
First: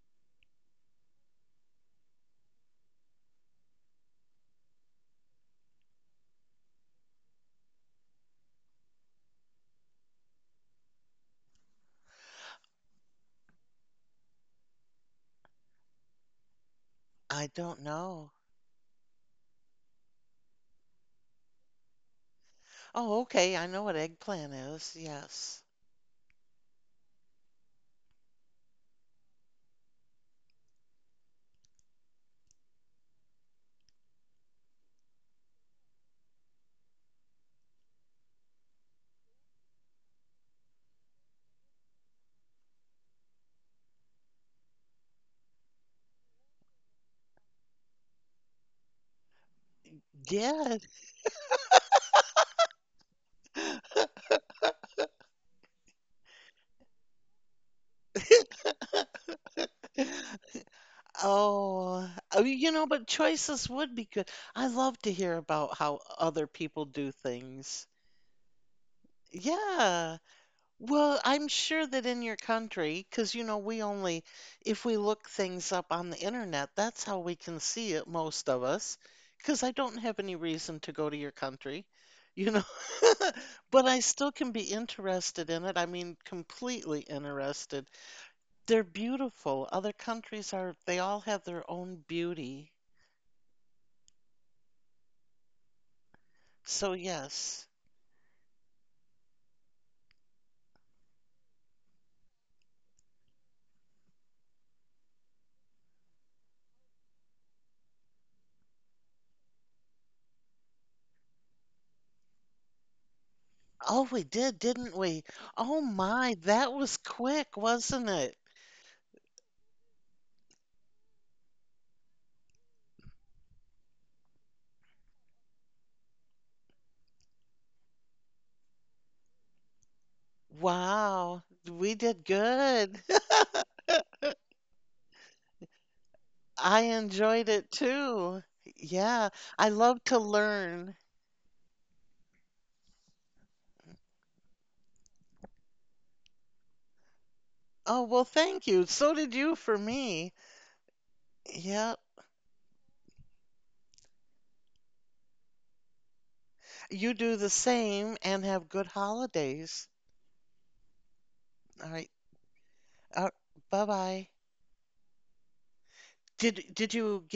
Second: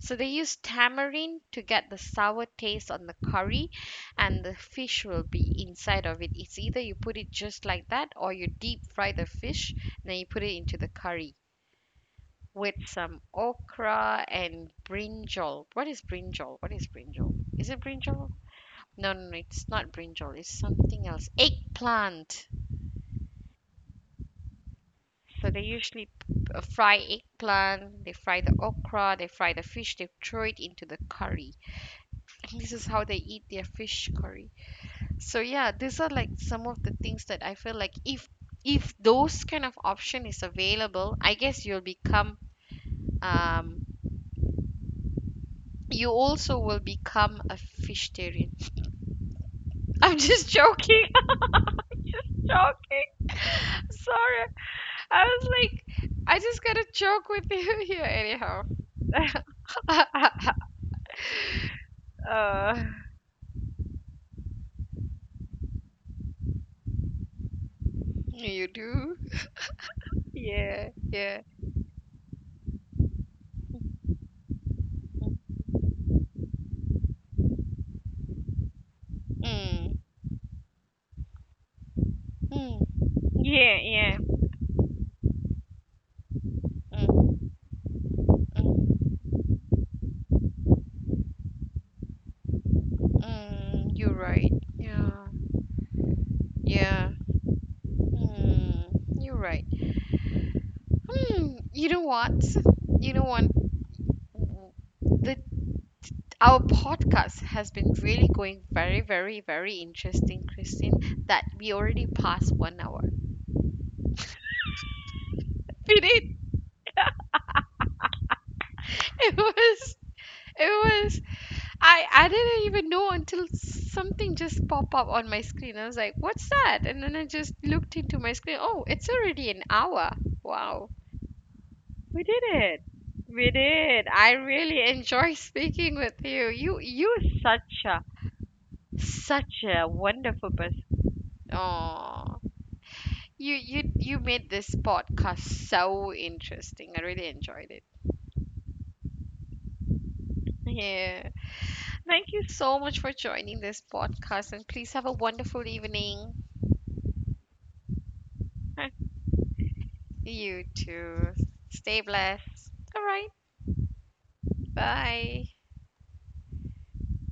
So they use tamarind to get the sour taste on the curry, and the fish will be inside of it. It's either you put it just like that or you deep fry the fish, then you put it into the curry with some okra and brinjal. What is brinjal? What is brinjal?
I
Is
don't
it brinjal?
know.
No, no, no, it's not brinjal. It's something else. Eggplant.
Oh, okay. I know what eggplant is.
So they
Yes.
usually fry eggplant, they fry the okra, they fry the fish, they throw it into the curry. And this is how they eat their fish curry. So yeah, these are like some of the things that I feel like, if those kind of option is available, I guess you'll become um you also will become a vegetarian. I'm just
Yes.
joking. I'm joking. Sorry. I was like, I just gotta joke with you here, anyhow.
Oh, oh,
uh,
but choices would be good. I love to hear about how other people do things.
you do?
Yeah.
Yeah,
Well,
yeah.
I'm sure that in your country, because we only if we look things up on the internet, that's how we can see it, most of us, because I don't
Mm,
have any reason to go to your country, you know?
mm. Yeah,
But I
yeah.
still can be interested in it. I mean, completely
Mm,
interested. They're
mm,
beautiful. Other countries are, they all have their own beauty.
mm. You're right. Yeah,
So,
yeah.
yes.
Mm, you're right. Hmm. You know what? You know what? The Our podcast has been really going very, very, very interesting, Christine, that we already passed 1 hour.
Oh, we did, didn't we? Oh
We
my,
did.
that was quick, wasn't it?
It was, it was, I didn't even know until something just popped up on my screen. I was like, what's that? And then I just looked into my screen. Oh, it's already an hour. Wow.
Wow, we did
We did it.
good.
We did. I really enjoy speaking with you.
I
You're
enjoyed it
such a,
too. Yeah,
such
I
a
love to
wonderful person.
learn.
Oh. You made this podcast so interesting. I really enjoyed it.
Oh, well, thank you. So did you for me.
Yeah.
Yep.
Thank you so much for joining this podcast and please have a wonderful evening.
You do the same and have good holidays.
You too.
All
Stay
right.
blessed. All
Uh,
right.
bye-bye.
Bye.
Did you